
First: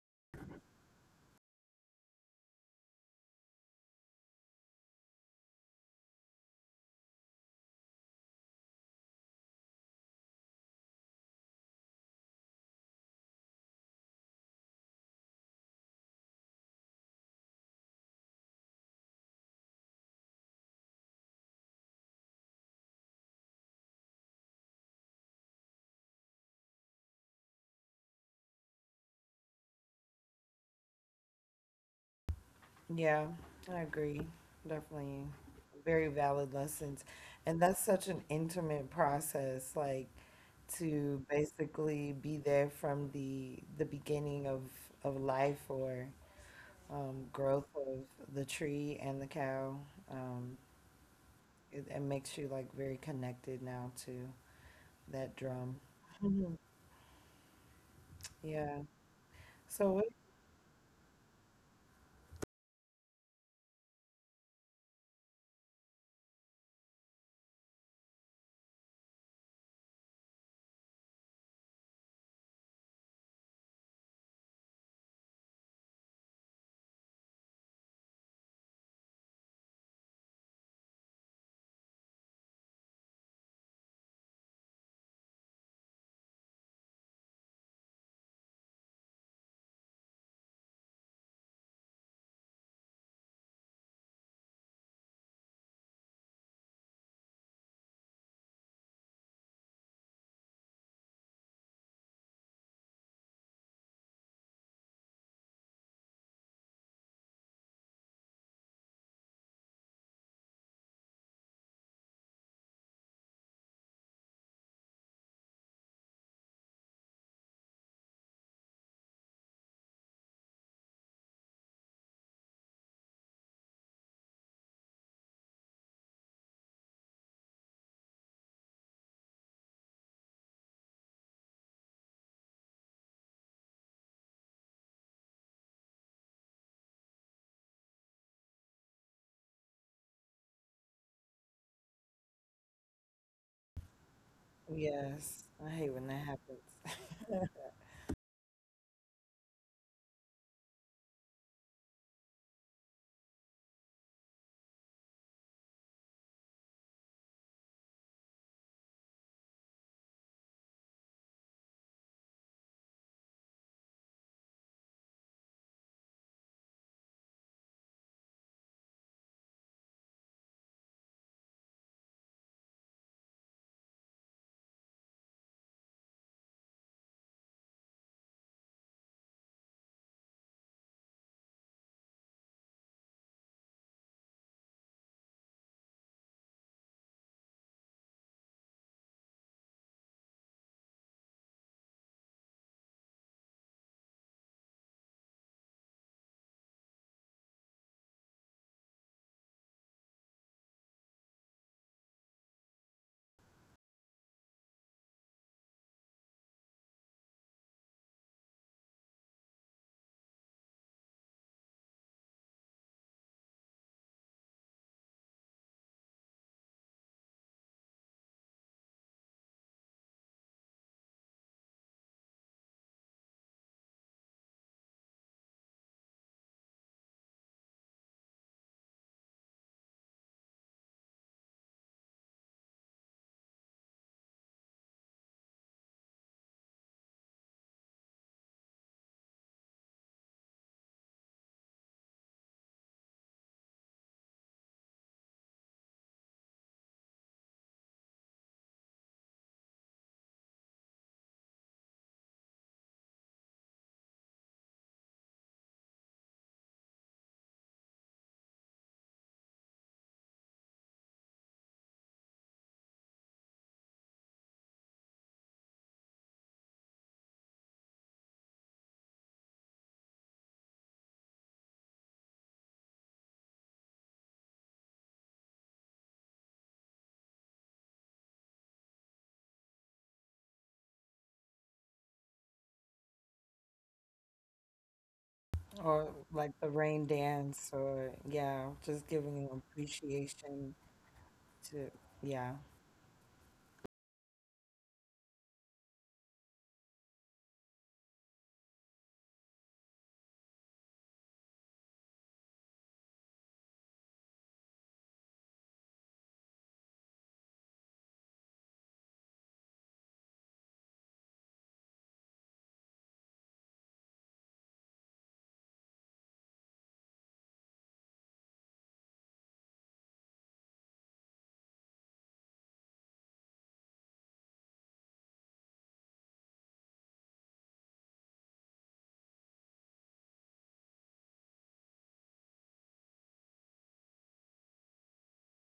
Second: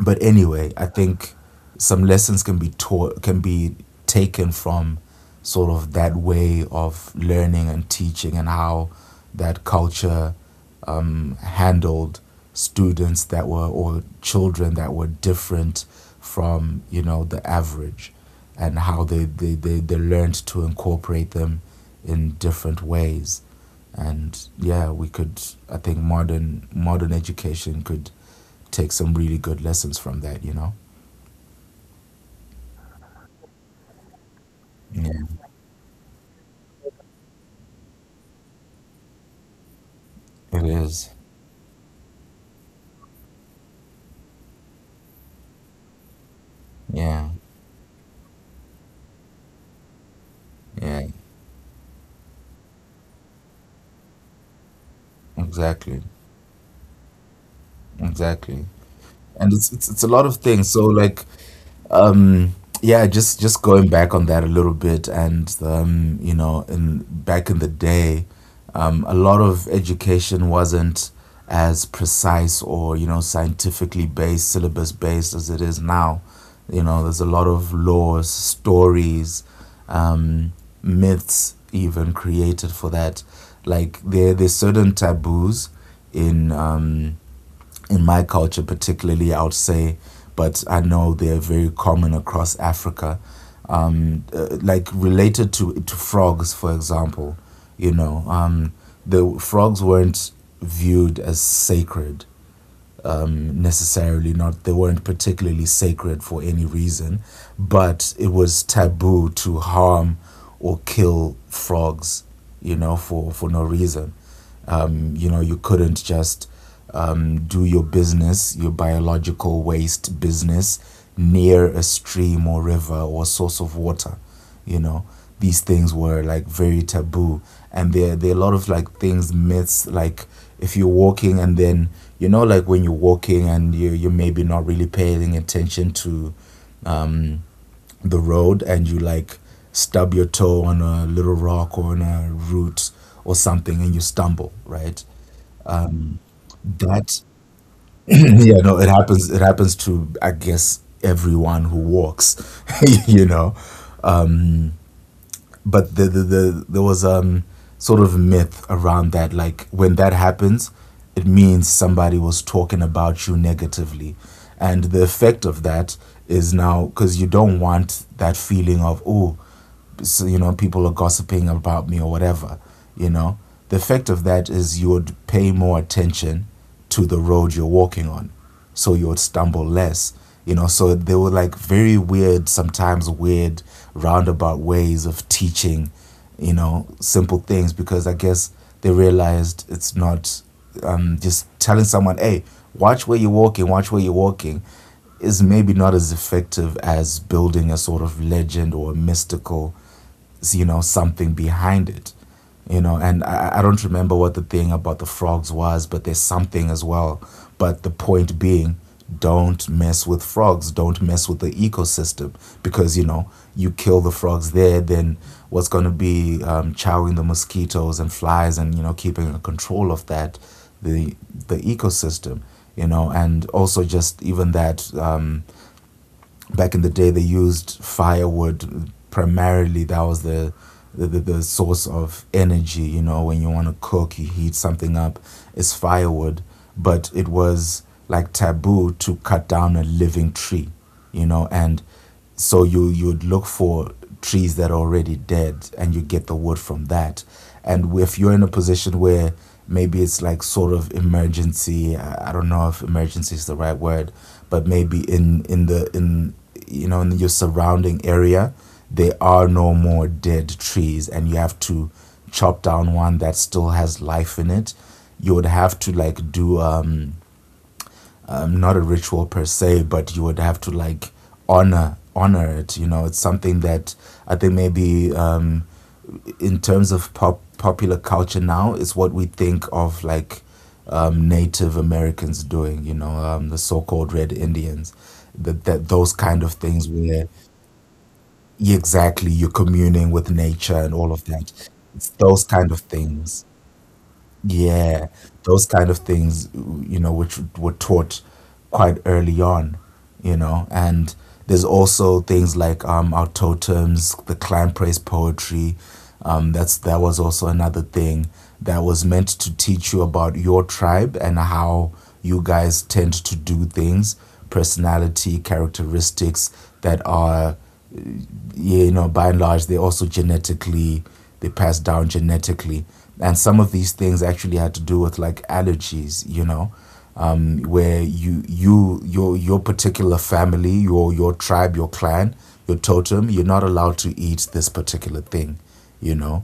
S2: But anyway, I think some lessons can be taken from sort of that way of learning and teaching, and how that culture, handled students that were or children that were different from, the average, and how they learned to incorporate them in different ways. And, yeah we could I think modern education could take some really good lessons from that, you know?
S1: Yeah, I agree.
S2: Yeah,
S1: Definitely very valid lessons. And that's such an intimate process, like
S2: it is.
S1: to basically be there from the beginning of life or
S2: Yeah,
S1: growth of the tree and the cow. Um,
S2: yeah,
S1: it makes you like very connected now too. That drum.
S2: exactly,
S1: Mhm.
S2: exactly.
S1: Yeah.
S2: And it's it's
S1: So
S2: it's a
S1: it,
S2: lot of things. So, like, um, yeah, just going back on that a little bit, and, you know, in back in the day, a lot of education wasn't as precise, or, scientifically based, syllabus based, as it is now. There's a lot of laws, stories, um, myths even, created for that. Like, there's certain taboos in um, in my culture, particularly, I would say, but I know they're very common across Africa. Like, related to frogs, for example, you know, um, the frogs weren't viewed as sacred, necessarily. Not, they weren't particularly sacred for any reason, but it was taboo to harm or kill frogs, for no reason. You couldn't just, do your business, your biological waste business, near a stream or river or source of water. you know these things were, like, very taboo, and there are a lot of, like, things myths, like, if you're walking, and then, like, when you're walking, and you're maybe not really paying attention to the road, and you, like, stub your toe on a little rock or on a root or something, and you stumble, right?
S1: yes, I hate when that
S2: that
S1: happens. [laughs]
S2: [clears throat] Yeah, no, it happens to, I guess, everyone who walks. [laughs] you know but there was, sort of, myth around that, like, when that happens, it means somebody was talking about you negatively, and the effect of that is, now, because you don't want that feeling of, oh, so, people are gossiping about me or whatever, you know the effect of that is you would pay more attention to the road you're walking on, so you would stumble less. So they were, like, very weird, sometimes weird, roundabout ways of teaching, simple things, because I guess they realized it's not, just telling someone, hey, watch where you're walking, watch where you're walking, is maybe not as effective as building a sort of legend, or a mystical, something behind it. And, I don't remember what the thing about the frogs was, but there's something as well. But the point being, don't mess with frogs, don't mess with the ecosystem, because, you kill the frogs there, then what's going to be, chowing the mosquitoes and flies, and, keeping control of that, the ecosystem. And also, just even that, back in the day they used firewood primarily. That was the source of energy. When you want to cook, you heat something up, it's firewood. But it was, like, taboo to cut down a living tree, and so, you'd look for trees that are already dead, and you get the wood from that. And if you're in a position where, maybe it's, like, sort of, emergency, I don't know if emergency is the right word, but maybe, in the in in your surrounding area, there are no more dead trees, and you have to chop down one that still has life in it. You would have to, like, do, not a ritual per se, but you would have to, like, honor it. It's something that I think, maybe, in terms of, popular culture now, is what we think of, like, Native Americans doing. The so-called Red Indians, that that those kind of
S1: Or
S2: things,
S1: like
S2: where,
S1: the rain dance,
S2: yeah,
S1: or
S2: exactly,
S1: yeah,
S2: you're
S1: just giving
S2: communing
S1: an
S2: with nature, and all of
S1: appreciation
S2: that. It's those
S1: to
S2: kind of
S1: yeah.
S2: things. Yeah, those kind of things, you know, which were taught quite early on, you know, and there's also things like our totems, the clan praise poetry, that was also another thing that was meant to teach you about your tribe and how you guys tend to do things, personality characteristics that are, yeah, you know, by and large, they're also genetically, they pass down genetically. And some of these things actually had to do with like allergies, you know, where your particular family, your tribe, your clan, your totem, you're not allowed to eat this particular thing, you know.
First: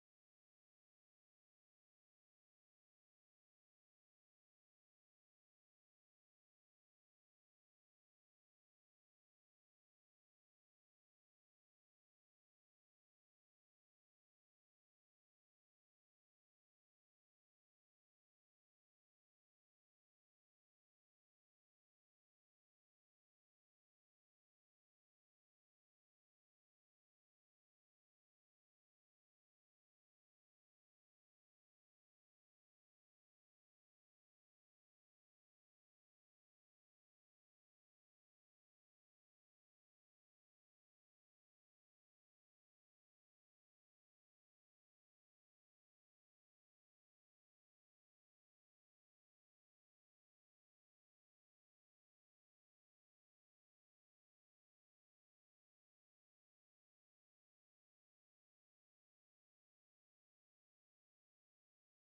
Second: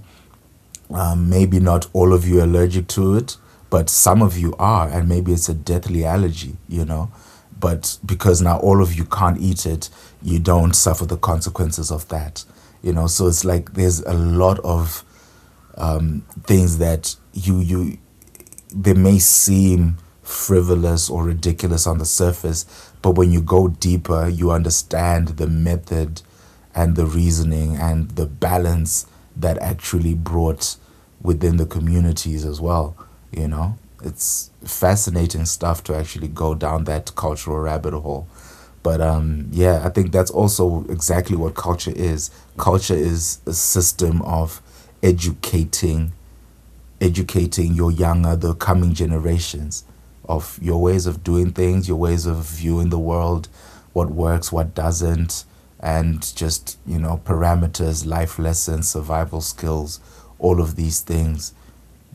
S2: Maybe not all of you are allergic to it, but some of you are, and maybe it's a deathly allergy, you know. But because now all of you can't eat it, you don't suffer the consequences of that, you know. So it's like there's a lot of things that you they may seem frivolous or ridiculous on the surface, but when you go deeper, you understand the method and the reasoning and the balance that actually brought within the communities as well. You know, it's fascinating stuff to actually go down that cultural rabbit hole. But yeah, I think that's also exactly what culture is. Culture is a system of educating educating your younger, the coming generations of your ways of doing things, your ways of viewing the world, what works, what doesn't, and just, you know, parameters, life lessons, survival skills, all of these things.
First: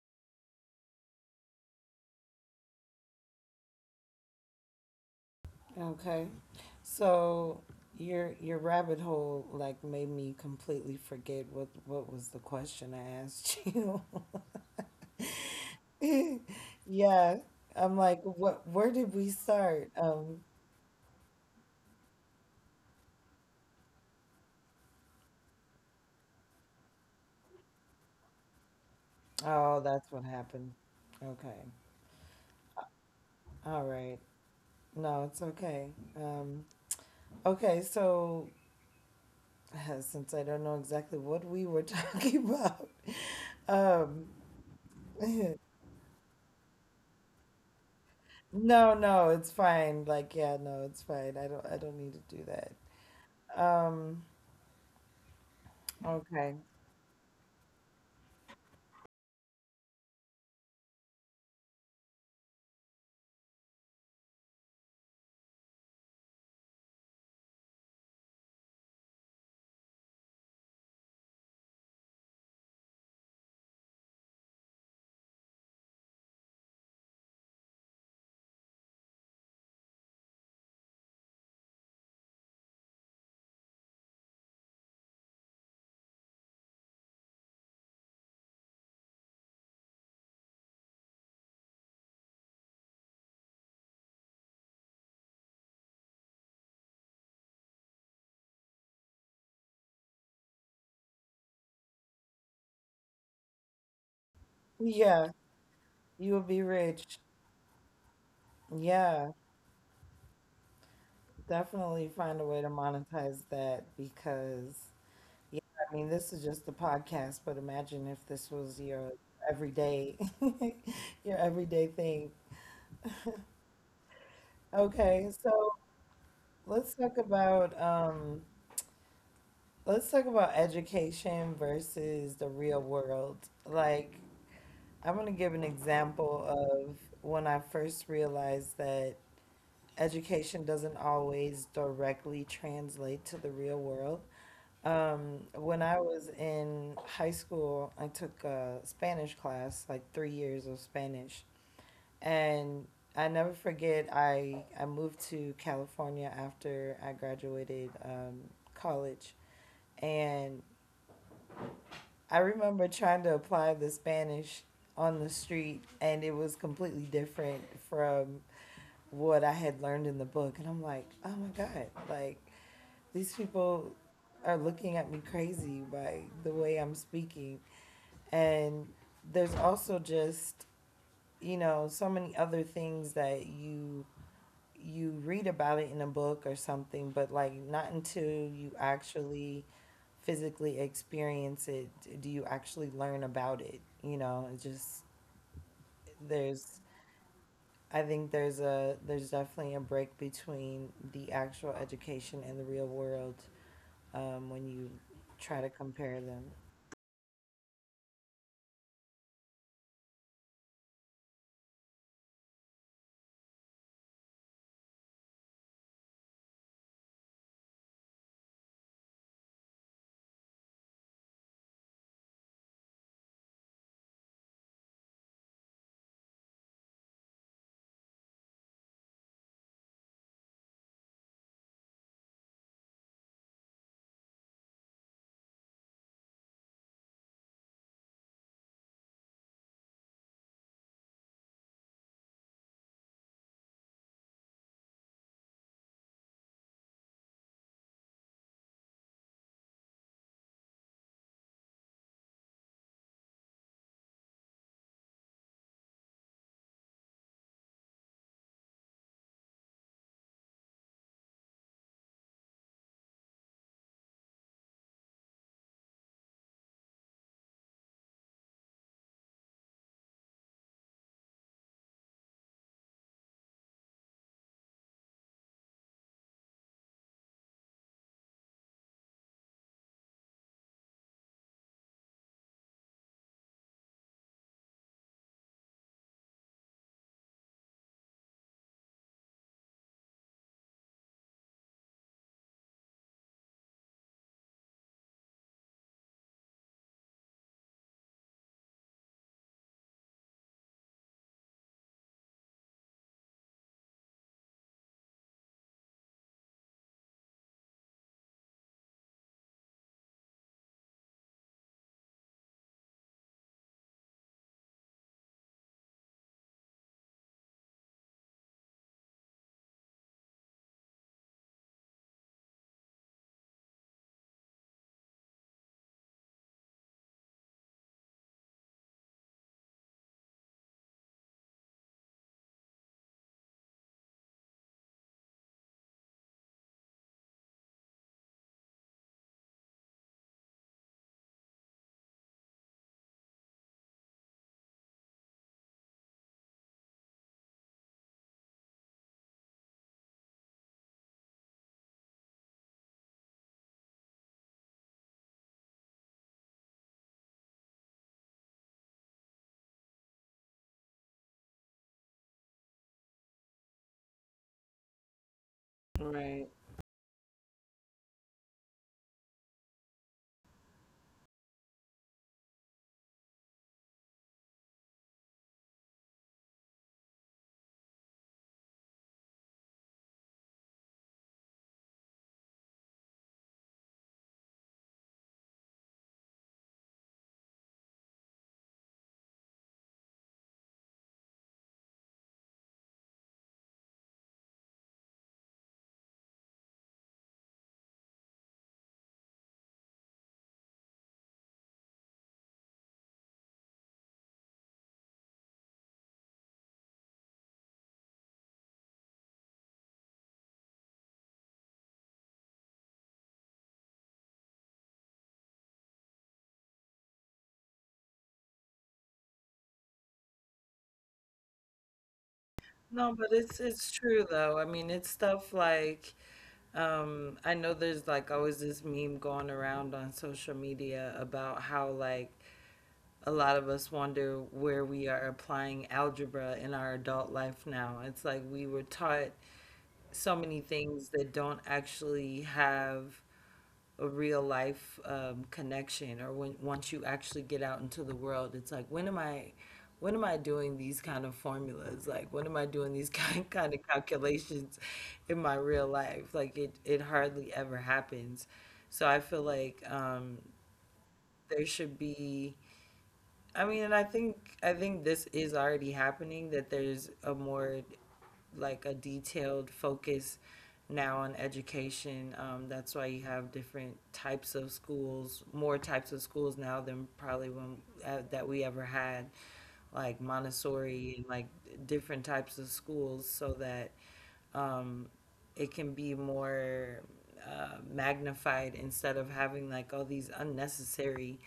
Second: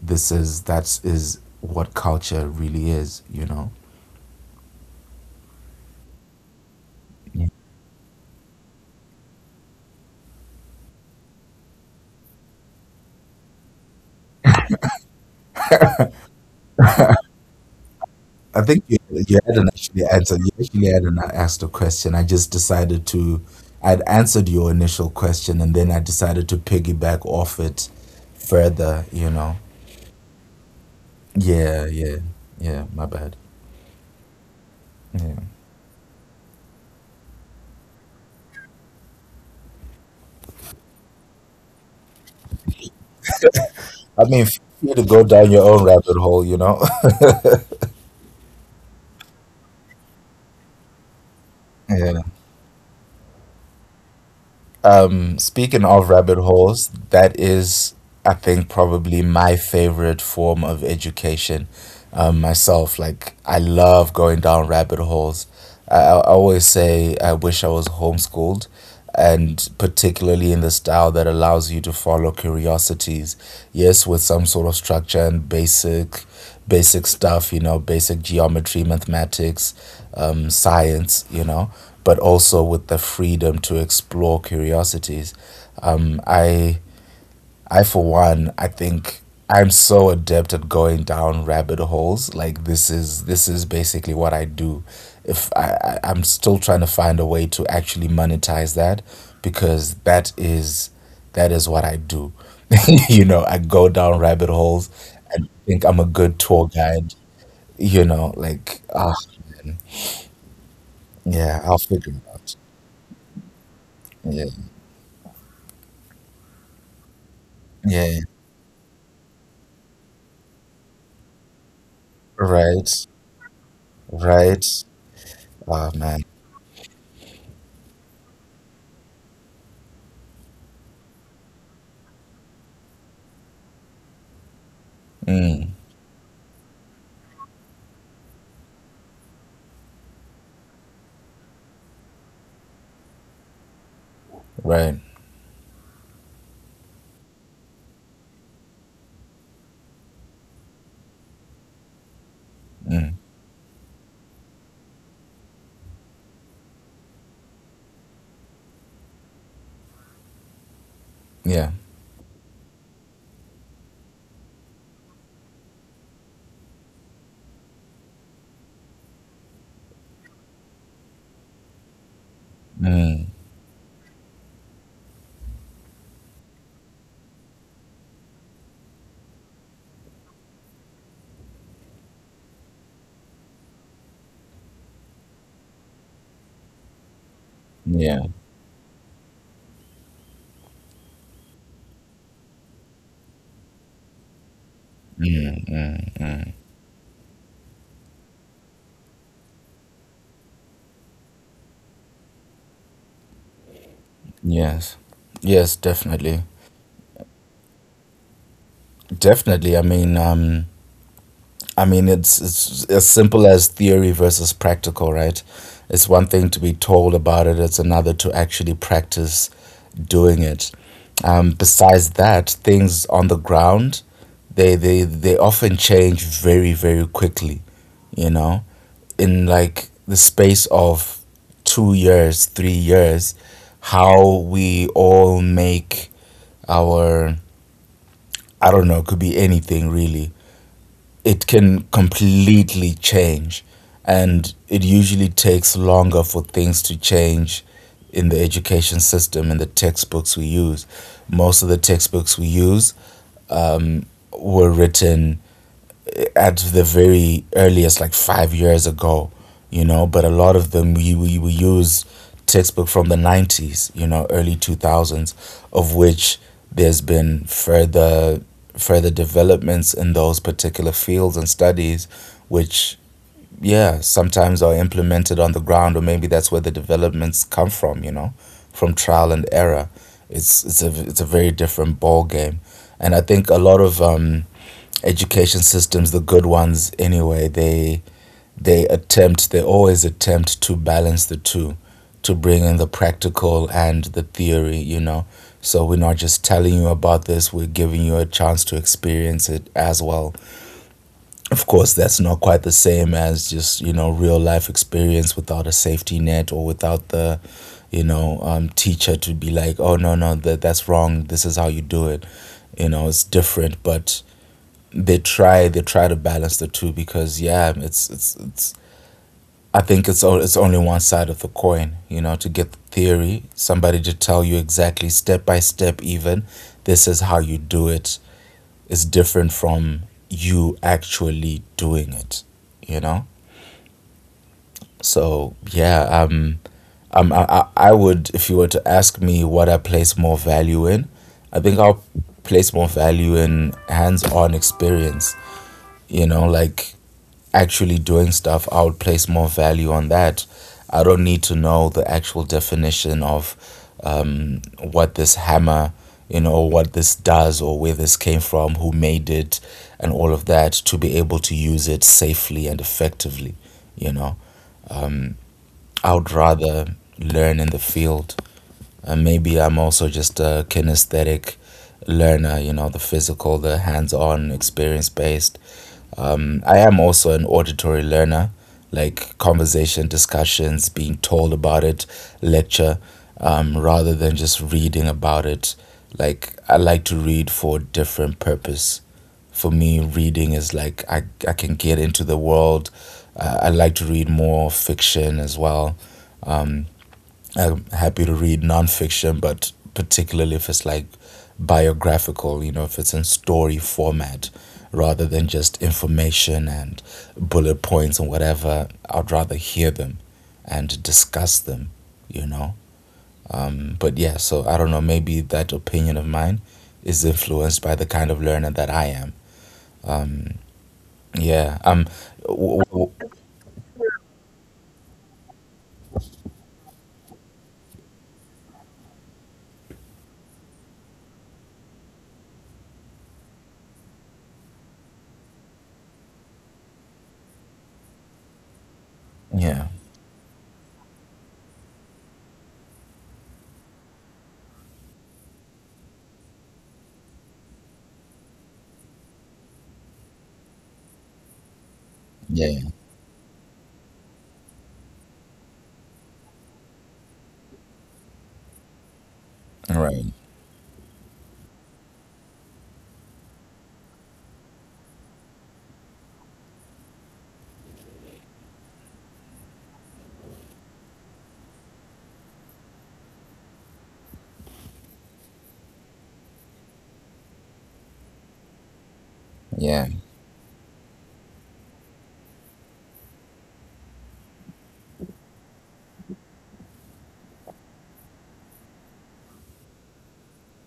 S2: That is what culture really is, you know?
S1: Okay.
S2: Yeah.
S1: So your rabbit hole like made me completely forget what was the question I asked [laughs] you. [laughs] Yeah. I'm like,
S2: I
S1: what
S2: think
S1: where
S2: you,
S1: did we
S2: you hadn't
S1: start?
S2: actually answered. You actually hadn't asked a question. I just decided to. I'd answered your initial question, and then I decided to piggyback off it further. You know.
S1: Oh, that's what happened. Okay.
S2: Yeah, yeah, yeah. My bad.
S1: All right. No,
S2: Yeah.
S1: it's okay. Um, okay, so [laughs] since I don't know exactly what we were [laughs] talking about,
S2: I
S1: um,
S2: mean, feel free to go down your
S1: [laughs]
S2: own rabbit hole. You know.
S1: no, no, it's fine. Like, yeah, no, it's fine. I
S2: [laughs]
S1: don't need
S2: yeah.
S1: to do that. Um,
S2: Speaking of rabbit
S1: okay.
S2: holes, that is, I think, probably my favorite form of education. Myself, like I love going down rabbit holes. I always say I wish I was homeschooled, and particularly in the style that allows you to follow curiosities, yes, with some sort of structure and basic stuff, you know, basic geometry, mathematics, science, you know, but also with the freedom to explore curiosities. Um, I I, for one, I think I'm so adept at going down rabbit holes. Like this is basically what I do. If I, I I'm still trying to find a way to actually monetize that, because that is what I do. [laughs] you know, I go down rabbit holes
S1: Yeah,
S2: and think I'm a good
S1: you will
S2: tour
S1: be
S2: guide.
S1: rich.
S2: You know, like ah,
S1: Yeah,
S2: man. Yeah, I'll figure it
S1: definitely find a
S2: out.
S1: way to monetize that
S2: Yeah,
S1: because, yeah, I mean, this is just the podcast, but imagine
S2: yeah,
S1: if this was your everyday, [laughs] your everyday thing.
S2: right, right.
S1: Okay, so
S2: Ah, man,
S1: let's talk about um let's talk about education versus the real world. Like I'm gonna give
S2: mm,
S1: an example of when I first realized that education doesn't always directly translate to the real world.
S2: right,
S1: When I was in high school, I took a Spanish class, like 3 years of Spanish. And
S2: mm,
S1: I never forget. I moved to California after I graduated college, and
S2: yeah.
S1: I remember trying to apply the Spanish on the street, and it was completely different from what I had learned in the book. And I'm like, oh my god, like these
S2: Mm,
S1: people are looking at me crazy by the way I'm speaking, and there's also just you know so many other things that you read about it in a book or something, but like not until you
S2: yeah.
S1: actually physically experience it do you actually learn about it. You know, it just
S2: Mm, mm,
S1: there's
S2: mm.
S1: I think there's a there's definitely a break between the actual education and the real world when you
S2: Yes.
S1: try to compare
S2: Yes,
S1: them.
S2: definitely. Definitely. I mean, it's as simple as theory versus practical, right? It's one thing to be told about it; it's another to actually practice doing it. Besides that, things on the ground, they often change very very quickly. You know, in like the space of 2 years, 3 years, how we all make our I don't know, it could be anything really, it can completely change. And it usually takes longer for things to change in the education system and the textbooks we use. Most of the textbooks we use were written at the very earliest, like 5 years ago, you know, but a lot of them we use textbook from the 90s, you know, early 2000s, of which there's been further developments in those particular fields and studies, which yeah, sometimes are implemented on the ground, or maybe that's where the developments come from, you know, from trial and error. It's a very different ball game, and I think a lot of education systems, the good ones anyway, they always attempt to balance the two, to bring in the practical and the theory, you know. So we're not just telling you about this, we're giving you a chance to experience it as well. Of course, that's not quite the same as just, you know, real life experience without a safety net or without the, you know, teacher to be like, oh, no, no, that's wrong. This is how you do it, you know. It's different, but they try to balance the two because yeah, it's it's. I think it's only one side of the coin. You know, to get the theory, somebody to tell you exactly step by step, even this is how you do it is different from you actually doing it. You know, so yeah, I would, if you were to ask me what I place more value in, I think I'll place more value in hands-on experience. You know, like actually doing stuff, I would place more value on that. I don't need to know the actual definition of what this hammer, you know, what this does or where this came from, who made it, and all of that to be able to use it safely and effectively, you know.
S1: Right.
S2: I would rather learn in the field. And maybe I'm also just a kinesthetic learner, you know, the physical, the hands on, experience based. I am also an auditory learner, like conversation, discussions, being told about it, lecture, rather than just reading about it. Like I like to read for different purpose. For me, reading is like I can get into the world. I like to read more fiction as well. I'm happy to read nonfiction, but particularly if it's like biographical, you know, if it's in story format rather than just information and bullet points and whatever, I'd rather hear them and discuss them, you know. But yeah, so I don't know, maybe that opinion of mine is influenced by the kind of learner that I am. Yeah.
S1: No, but
S2: W- w- w-
S1: it's true though. I mean, it's stuff like I know there's like always this meme going around on social media about how like a lot of us wonder where we are applying algebra in our adult life now. It's like we were taught so
S2: yeah.
S1: many things that don't actually have a real life connection or when once you actually get out into the world it's like when am I doing these kind of formulas like when am I doing these [laughs]
S2: Yeah.
S1: kind of calculations in my real life like it hardly ever happens so I feel like
S2: All right.
S1: there should be I mean, and I think this is already happening that there's a more like a detailed focus now on education. That's why you have different types of schools, more types of schools now than probably when that we ever had, like
S2: Yeah.
S1: Montessori and like different types of schools, so that um, it can be more magnified instead of having like all these unnecessary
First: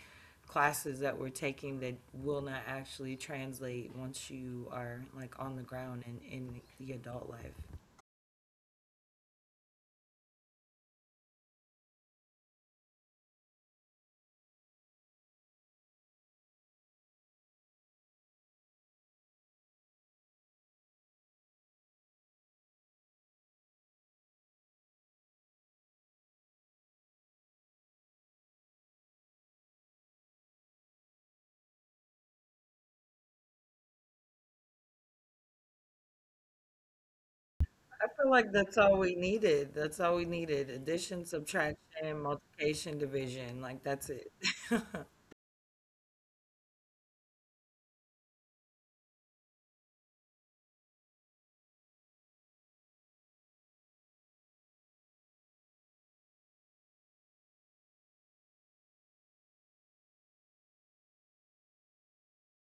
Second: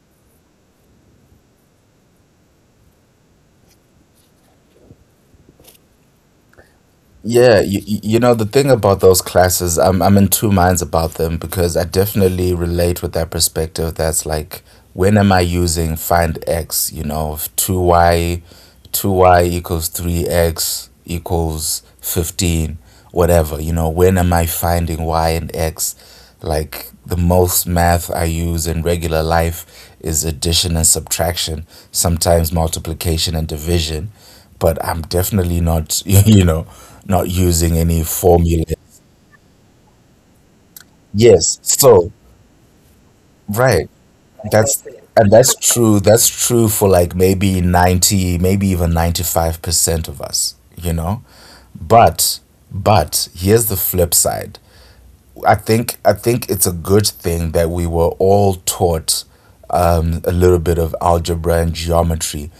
S1: classes that we're taking that will not actually translate once you are like on the ground and in the adult life.
S2: Yeah, you know, the thing about those classes, I'm in two minds about them because I definitely relate with that perspective that's like, when am I using find X, you know, if 2Y 2y equals 3x equals 15, whatever, you know, when am I finding y and x? Like the most math I use in regular life is addition and subtraction, sometimes multiplication and division, but I'm definitely not [laughs] you know not using any
S1: I feel like
S2: formula.
S1: that's all we needed. That's all we needed. Addition,
S2: Yes, so
S1: subtraction, multiplication, division. Like
S2: right,
S1: that's it. [laughs]
S2: that's, and that's true, that's true for like maybe 90, maybe even 95% of us, you know. But but here's the flip side. I think it's a good thing that we were all taught a little bit of algebra and geometry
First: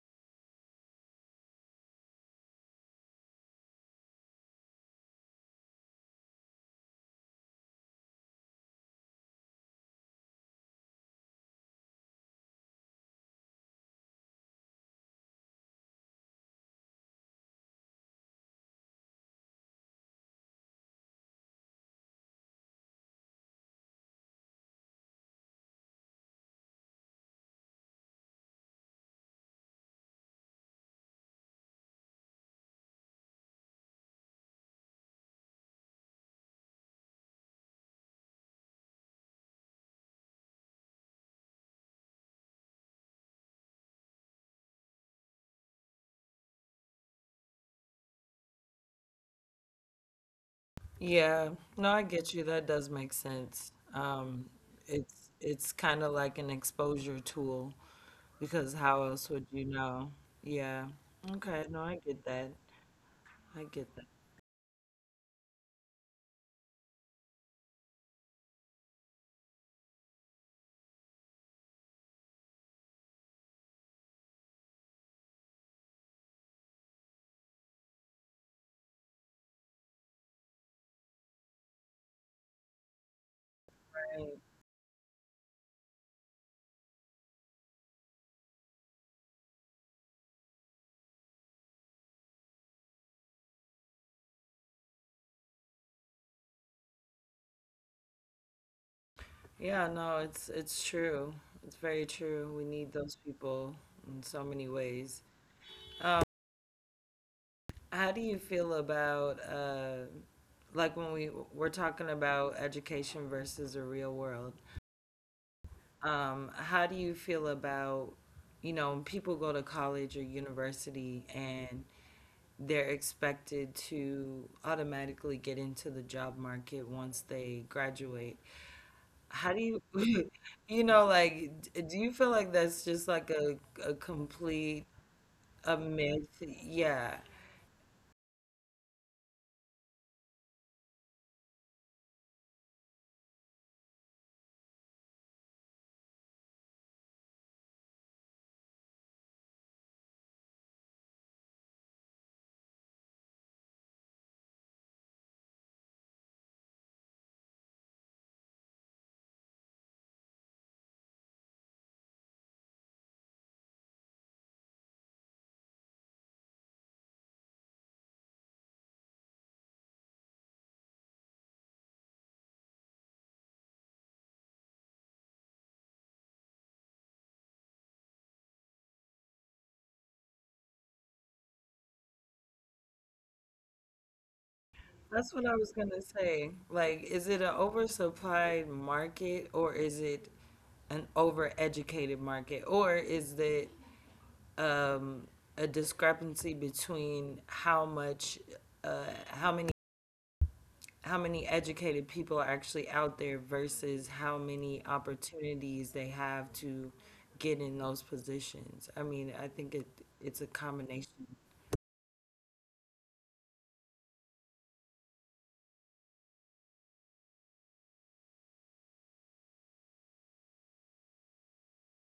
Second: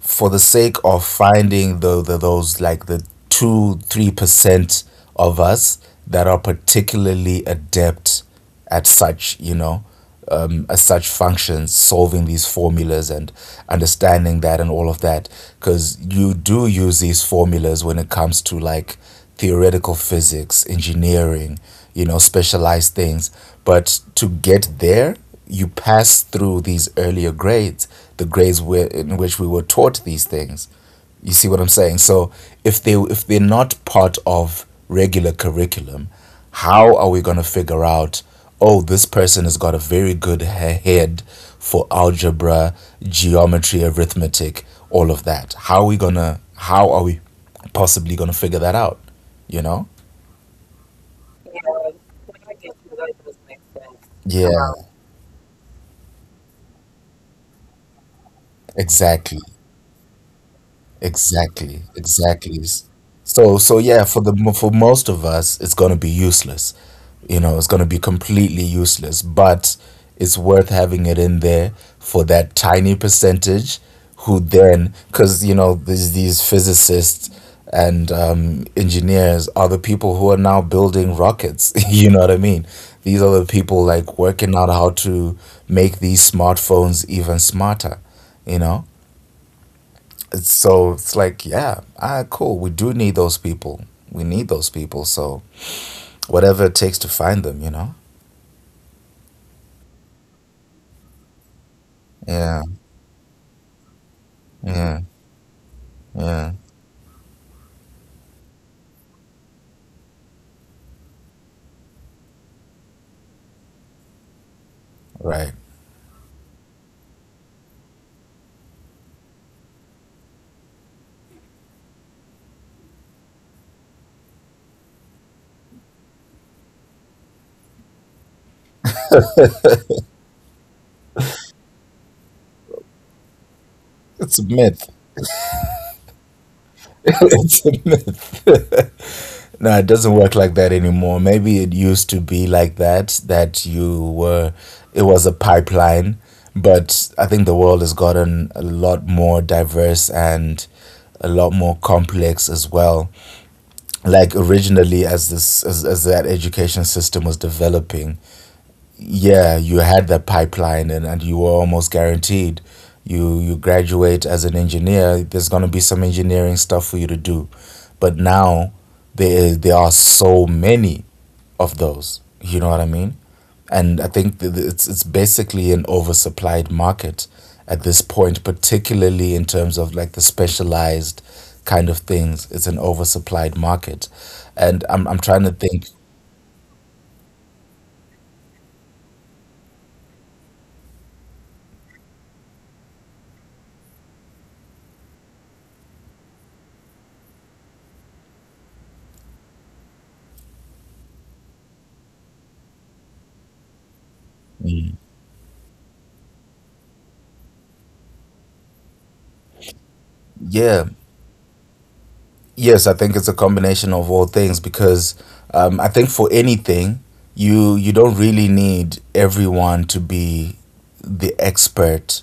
S2: for the sake of finding the those like the 2-3% of us that are particularly adept at such, you know, as such functions, solving these formulas and understanding that and all of that, because you do use these formulas when it comes to like theoretical physics, engineering, you know, specialized things. But to get there you pass through these earlier grades, the grades where, in which we were taught these things. You see what I'm saying? So if they, if they're not part of regular curriculum, how are we going to figure out? Oh, this person has got a very good head for algebra, geometry, arithmetic, all of that. How are we gonna? How are we possibly gonna figure that out? You know?
S1: Yeah, no, I get you. That does make sense.
S2: Yeah,
S1: It's kind of like an exposure tool because how else
S2: exactly.
S1: would you know? Yeah. Okay,
S2: Exactly,
S1: no, I get that.
S2: exactly. So,
S1: I
S2: so
S1: get
S2: yeah,
S1: that.
S2: for the for most of us, it's gonna be useless. You know, it's gonna be completely useless. But it's worth having it in there for that tiny percentage, who then, because you know, these physicists and engineers are the people who are now building rockets. [laughs] you know what I mean? These are the people like
S1: Right.
S2: working out how to make these smartphones even smarter. You know. So it's like, yeah, ah, cool. We do need those people. We need those people. So whatever it takes to find them, you know?
S1: Yeah, no, it's true. It's very
S2: Yeah,
S1: true. We need those people in so many
S2: yeah,
S1: ways. Um,
S2: yeah.
S1: how do you feel about like when we we're talking about education versus the real world?
S2: Right.
S1: How do you feel about, you know, people go to college or university and they're expected to automatically get into the job market once they graduate. How do you, [laughs] you know, like, do you feel like that's just like a
S2: It's a myth.
S1: complete a myth?
S2: [laughs]
S1: Yeah.
S2: it's a myth. [laughs] no, it doesn't work like that anymore. Maybe it used to be like that, that you were, it was a pipeline. But I think the world has gotten a lot more diverse and a lot more complex as well. Like originally as this as that education system was developing, yeah, you had that pipeline and you were almost guaranteed you graduate as an engineer, there's gonna be some engineering stuff for you to do. But now there are so many of those. You know what I mean? And I think it's basically an oversupplied market at this point, particularly in terms of like the specialized kind of things. It's an oversupplied market, and I'm
S1: That's
S2: trying to
S1: what I was
S2: think.
S1: gonna say. Like, is it an oversupplied market or is it an overeducated market or is it um, a discrepancy between how much, uh, how many, how many educated people are actually out there versus how many
S2: Mm.
S1: opportunities they have to get in those positions. I mean, I think it's a
S2: Yeah,
S1: combination.
S2: Yes, I think it's a combination of all things because I think for anything, you don't really need everyone to be the expert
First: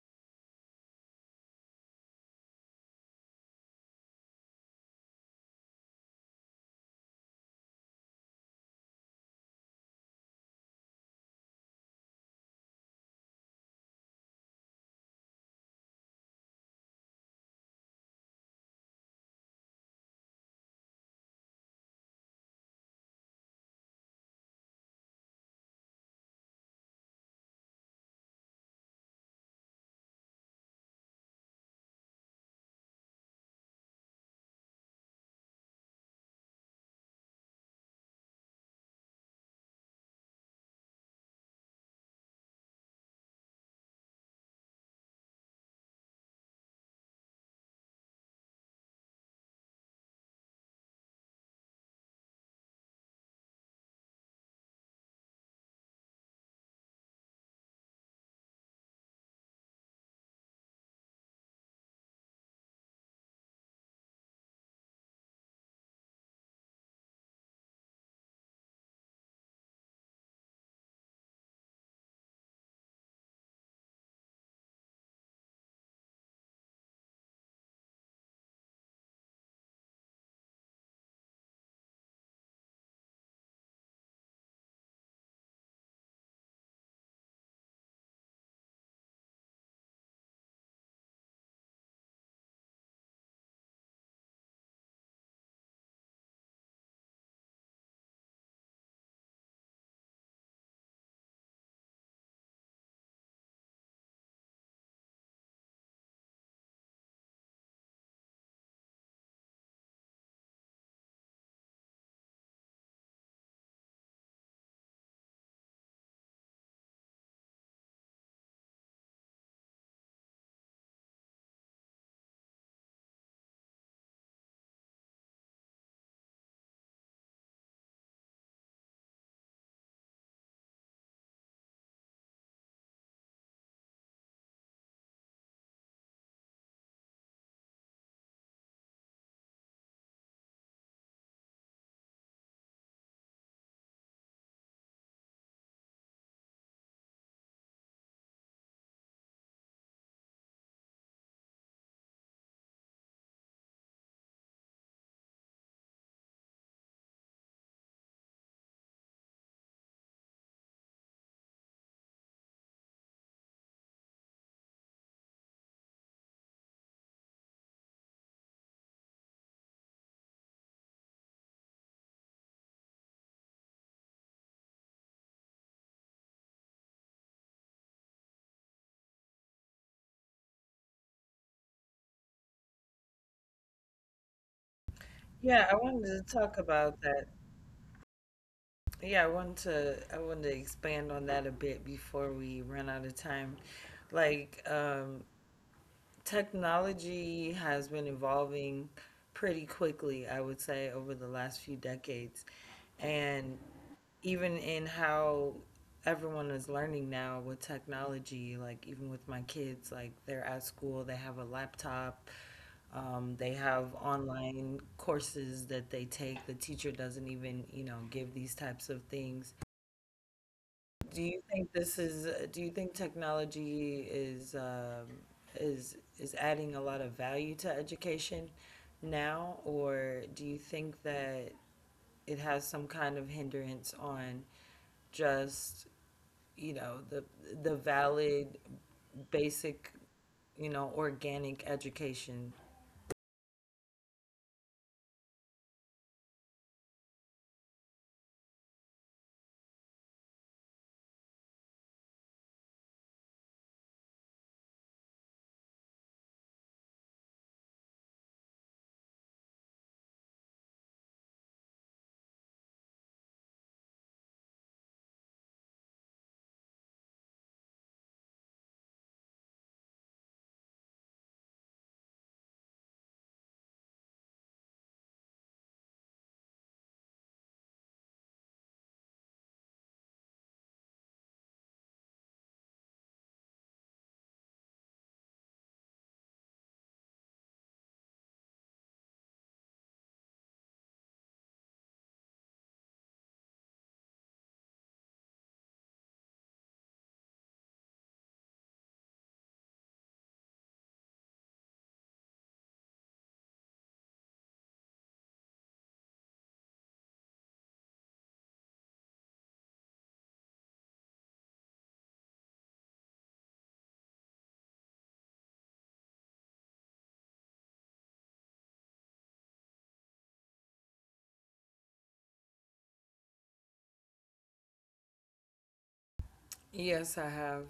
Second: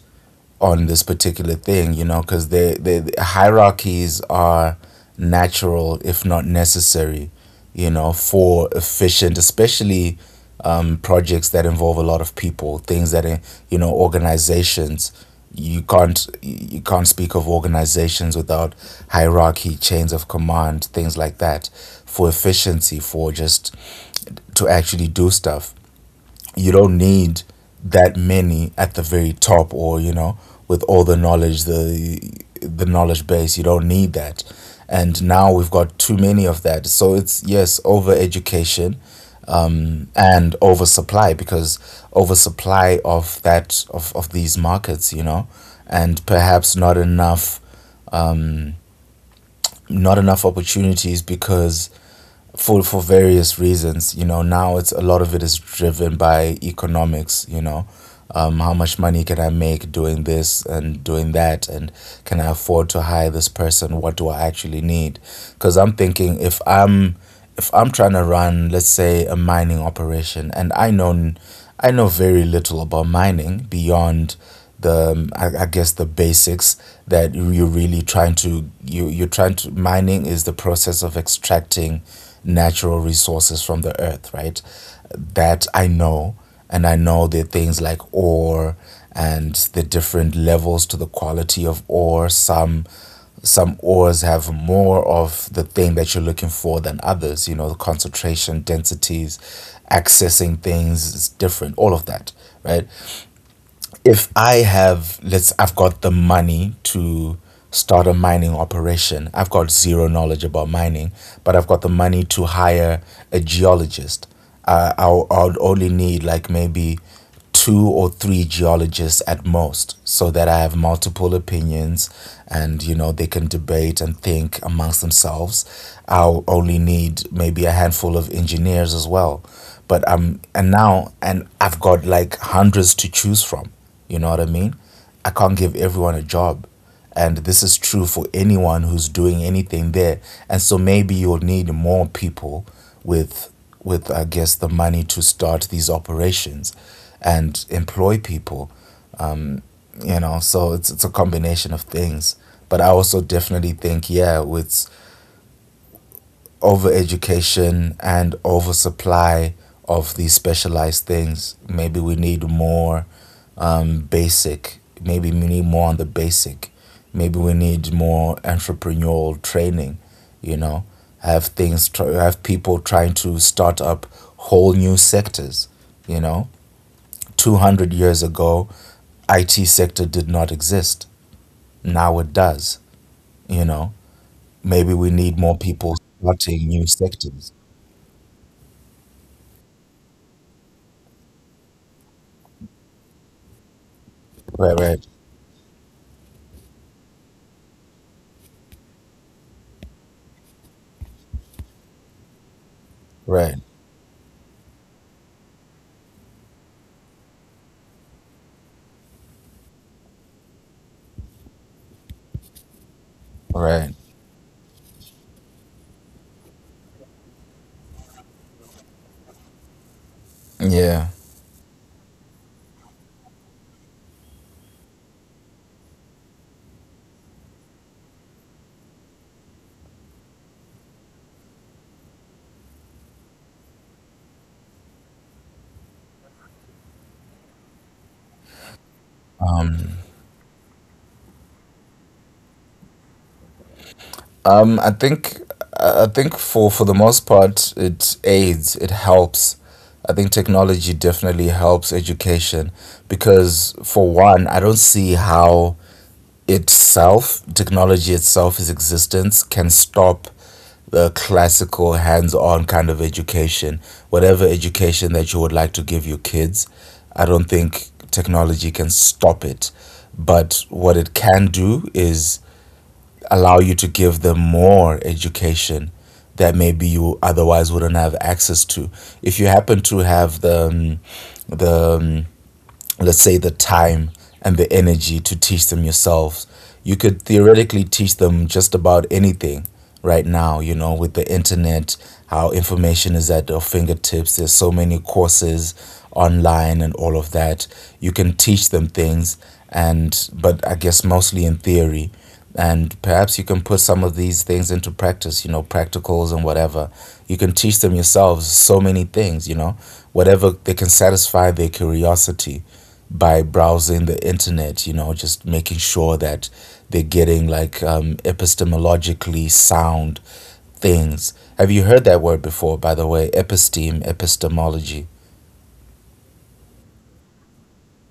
S2: on this particular thing, you know, because the hierarchies are natural if not necessary, you know, for efficient, especially projects that involve a lot of people, things that are, you know, organizations. You can't speak of organizations without hierarchy, chains of command, things like that, for efficiency, for just to actually do stuff. You don't need that many at the very top, or, you know, with all the knowledge, the knowledge base, you don't need that. And now we've got too many of that, so it's yes, over education, and oversupply, because oversupply of that, of these markets, you know, and perhaps not enough, um, not enough opportunities, because for various reasons, you know. Now it's, a lot of it is driven by economics, you know. How much money can I make doing this and doing that? And can I afford to hire this person? What do I actually need? Because I'm thinking, if I'm if I'm trying to run, let's say, a mining operation, and I know, I know very little about mining beyond the I guess the basics that are really trying to, you're trying to, mining is the process of extracting natural resources from the earth, right? That I know. And I know the things like ore, and the different levels to the quality of ore. Some ores have more of the thing that you're looking for than others, you know, the concentration densities. Accessing things is different. All of that, right? If I have, I've got the money to start a mining operation. I've got zero knowledge about mining, but I've got the money to hire a geologist. I'll only need like maybe two or three geologists at most, so that I have multiple opinions, and, you know, they can debate and think amongst themselves. I'll only need maybe a handful of engineers as well. But and now, and I've got like hundreds to choose from. You know what I mean? I can't give everyone a job. And this is true for anyone who's doing anything there. And so maybe you'll need more people with with, I guess, the money to start these operations and employ people, you know. So it's a combination of things. But I also definitely think, yeah, it's overeducation and oversupply of these specialized things. Maybe we need more basic. Maybe we need more on the basic. Maybe we need more entrepreneurial training. You know, have things have people trying to start up whole new sectors. You know, 200 years ago, IT sector did not exist. Now it does. You know, maybe we need more
S1: Yeah, I
S2: people
S1: wanted to talk
S2: starting new
S1: about that.
S2: sectors.
S1: Yeah, I wanted to expand on that a bit before we run out of time. Like,
S2: Right, right.
S1: um, Technology has been evolving pretty quickly, I would say, over the last few decades.
S2: Right,
S1: And even in how everyone is learning now with technology, like even with my kids, like they're at school, they have a laptop, they
S2: right.
S1: have online courses that they take. The teacher doesn't even, you know, give these types of things.
S2: Yeah.
S1: Do you think this is, do you think technology is, is adding a lot of value to education now? Or do you think that it has some kind of hindrance on just, you know, the valid,
S2: Um,
S1: basic, you know, organic education?
S2: I think I think for the most part, it aids, it helps. I think technology definitely helps education, because for one, I don't see how itself, technology itself, its existence can stop the classical hands-on kind of education. Whatever education that you would like to give your kids, I don't think technology can stop it. But what it can do is allow you to give them more education that maybe you otherwise wouldn't have access to. If you happen to have the the let's say the time and the energy to teach them yourselves, you could theoretically teach them just about anything right now, you know, with the internet. How information is at our fingertips, there's so many courses online and all of that. You can teach them things, and, but I guess mostly in theory, and perhaps you can put some of these things into practice, you know, practicals and whatever. You can teach them yourselves so many things, you know, whatever. They can satisfy their curiosity by browsing the internet, you know, just making sure that they're getting like epistemologically sound things. Have you heard that word before, by the way? Episteme, epistemology.
S1: Yes, I have.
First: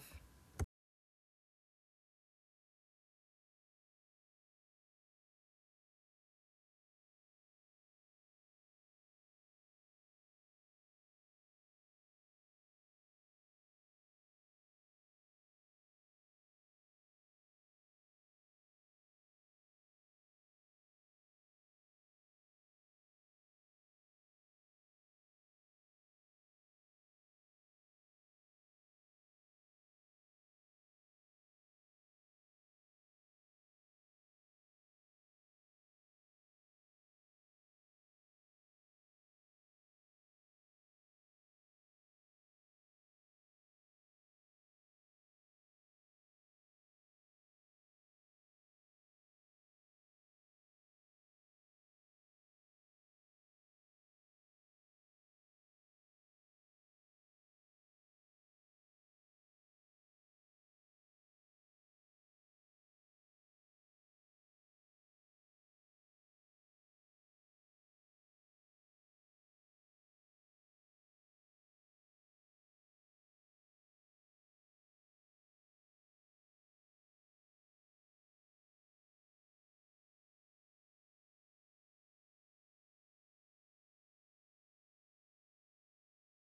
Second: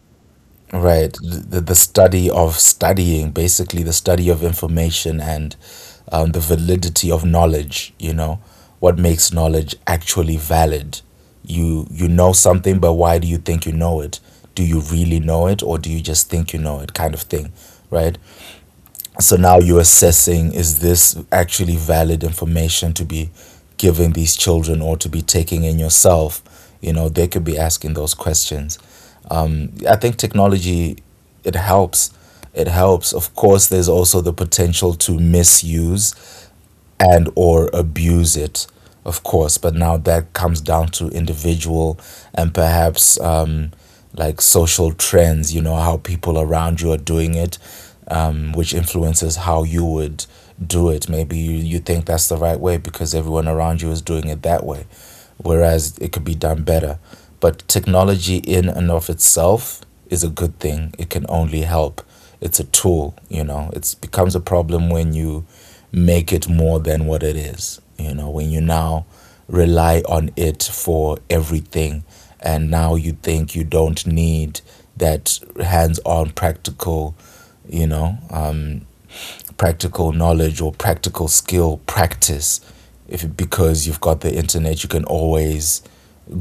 S2: Right. The study of studying, basically, the study of information and the validity of knowledge, you know, what makes knowledge actually valid. You know something, but why do you think you know it? Do you really know it, or do you just think you know it, kind of thing, right? So now you're assessing, is this actually valid information to be giving these children or to be taking in yourself? You know, they could be asking those questions. I think technology, it helps. It helps. Of course, there's also the potential to misuse and or abuse it, of course. But now that comes down to individual, and perhaps like social trends, you know, how people around you are doing it, which influences how you would do it. Maybe you think that's the right way because everyone around you is doing it that way, whereas it could be done better. But technology in and of itself is a good thing, it can only help. It's a tool, you know. It becomes a problem when you make it more than what it is. You know, when you now rely on it for everything, and now you think you don't need that hands on practical, you know, practical knowledge or practical skill practice. If because you've got the internet, you can always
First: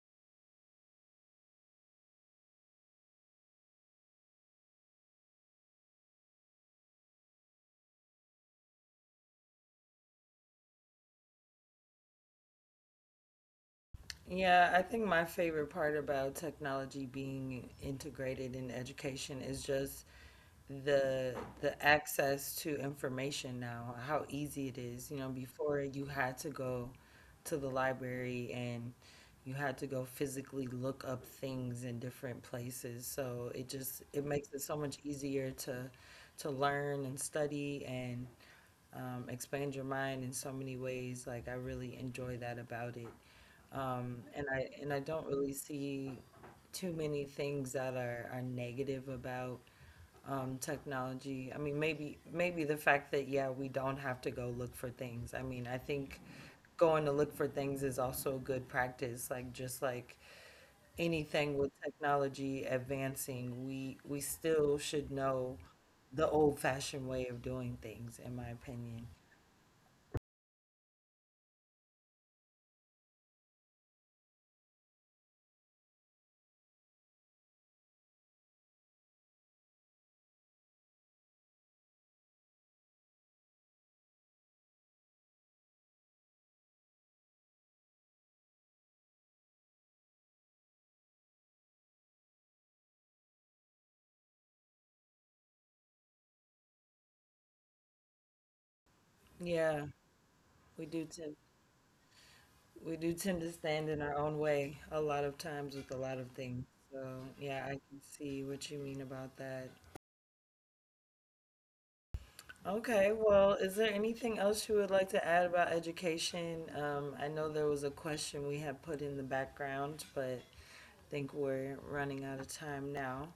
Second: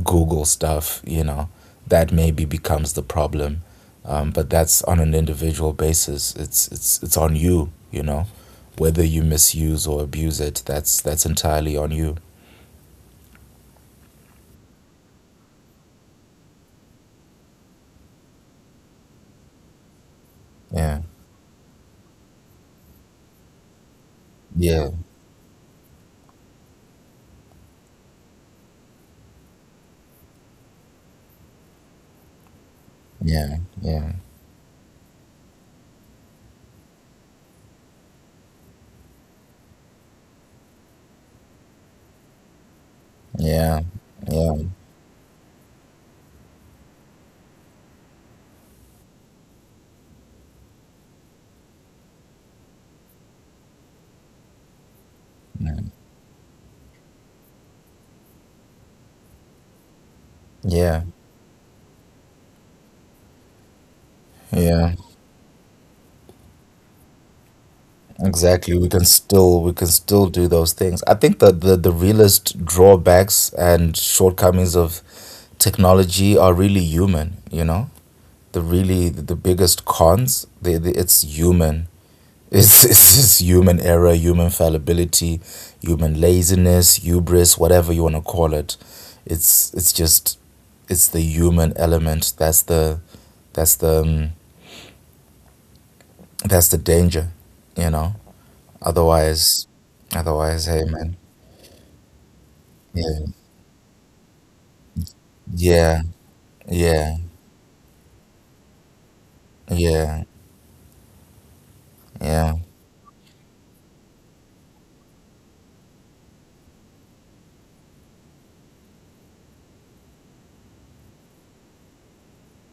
S2: Google stuff, you know, that maybe becomes the problem. But that's on an individual basis. It's on you, you know, whether you misuse or abuse it. That's entirely on you.
S1: Yeah, I think my favorite part about technology being integrated in education is just
S2: Yeah.
S1: the the access to information now, how easy it
S2: Yeah.
S1: is. You know, before you had to go to the library and you had to go physically look up things in different places. So
S2: Yeah.
S1: it just
S2: Yeah.
S1: it makes it so much easier to learn and study and expand your mind in so many ways. Like I really enjoy that about it.
S2: Yeah.
S1: Um, and I and
S2: Yeah.
S1: I don't really see too many things that are negative about technology. I mean, maybe maybe the fact that yeah, we don't have to go look for things. I mean, I
S2: Yeah.
S1: think going to look for things is also good practice. Like just like
S2: Yeah.
S1: anything with technology advancing, we still should
S2: Yeah.
S1: know the old-fashioned way of doing things, in my opinion.
S2: Exactly. We can still do those things. I think that the realest drawbacks and shortcomings of technology are really human, you know? The really the biggest cons, they it's human. It's, [laughs] it's human error, human fallibility, human laziness, hubris, whatever you want to call it. It's just it's the human element that's the that's the that's the danger, you know?
S1: Yeah,
S2: Otherwise
S1: we do
S2: otherwise, hey
S1: tend
S2: man.
S1: we do tend
S2: Yeah,
S1: to stand in our own way a lot of times with a lot of
S2: yeah,
S1: things. So
S2: yeah,
S1: yeah, I can see what you mean about that.
S2: yeah, yeah.
S1: Okay, well, is there anything else you would like to add about education? I know there was a question we had put in the background, but I think we're running out of time now.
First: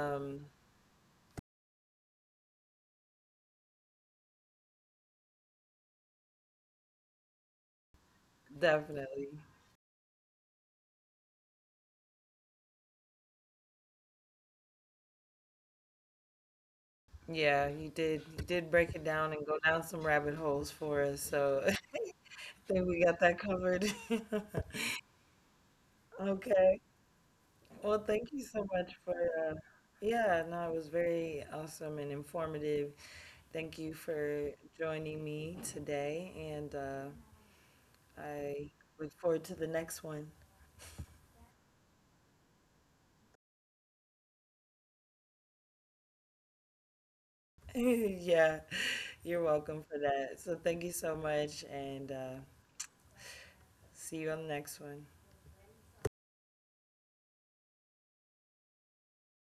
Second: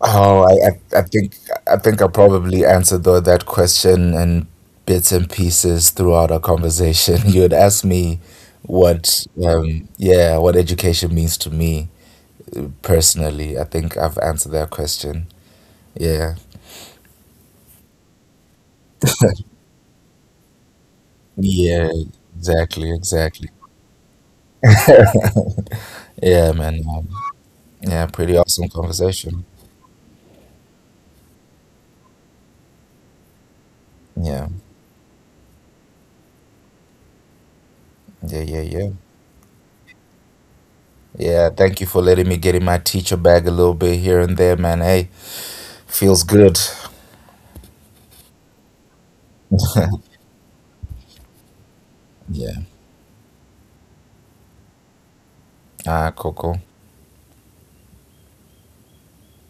S2: Oh, I think, I think I probably answered though that question in bits and pieces throughout our conversation. [laughs] You had asked me what,
S1: Definitely.
S2: yeah, what education means to me, personally. I think I've answered that question. Yeah,
S1: Yeah, you did break it down and go down some rabbit holes for us, so [laughs]
S2: yeah,
S1: I
S2: exactly,
S1: think we got
S2: exactly.
S1: that covered. [laughs]
S2: [laughs] Yeah, man.
S1: Okay.
S2: Yeah,
S1: Well,
S2: pretty
S1: thank you
S2: awesome
S1: so much for
S2: conversation.
S1: uh, yeah, no, it was very awesome and informative. Thank you
S2: Yeah,
S1: for joining me today, and
S2: yeah, yeah, yeah.
S1: I look forward to the next one. [laughs]
S2: Yeah, thank you for letting me get in my teacher bag a little bit here and there, man. Hey, feels good.
S1: Yeah, you're welcome for
S2: [laughs]
S1: that. So thank you so much, and
S2: Yeah.
S1: see you on the next one.
S2: Ah, cool, cool.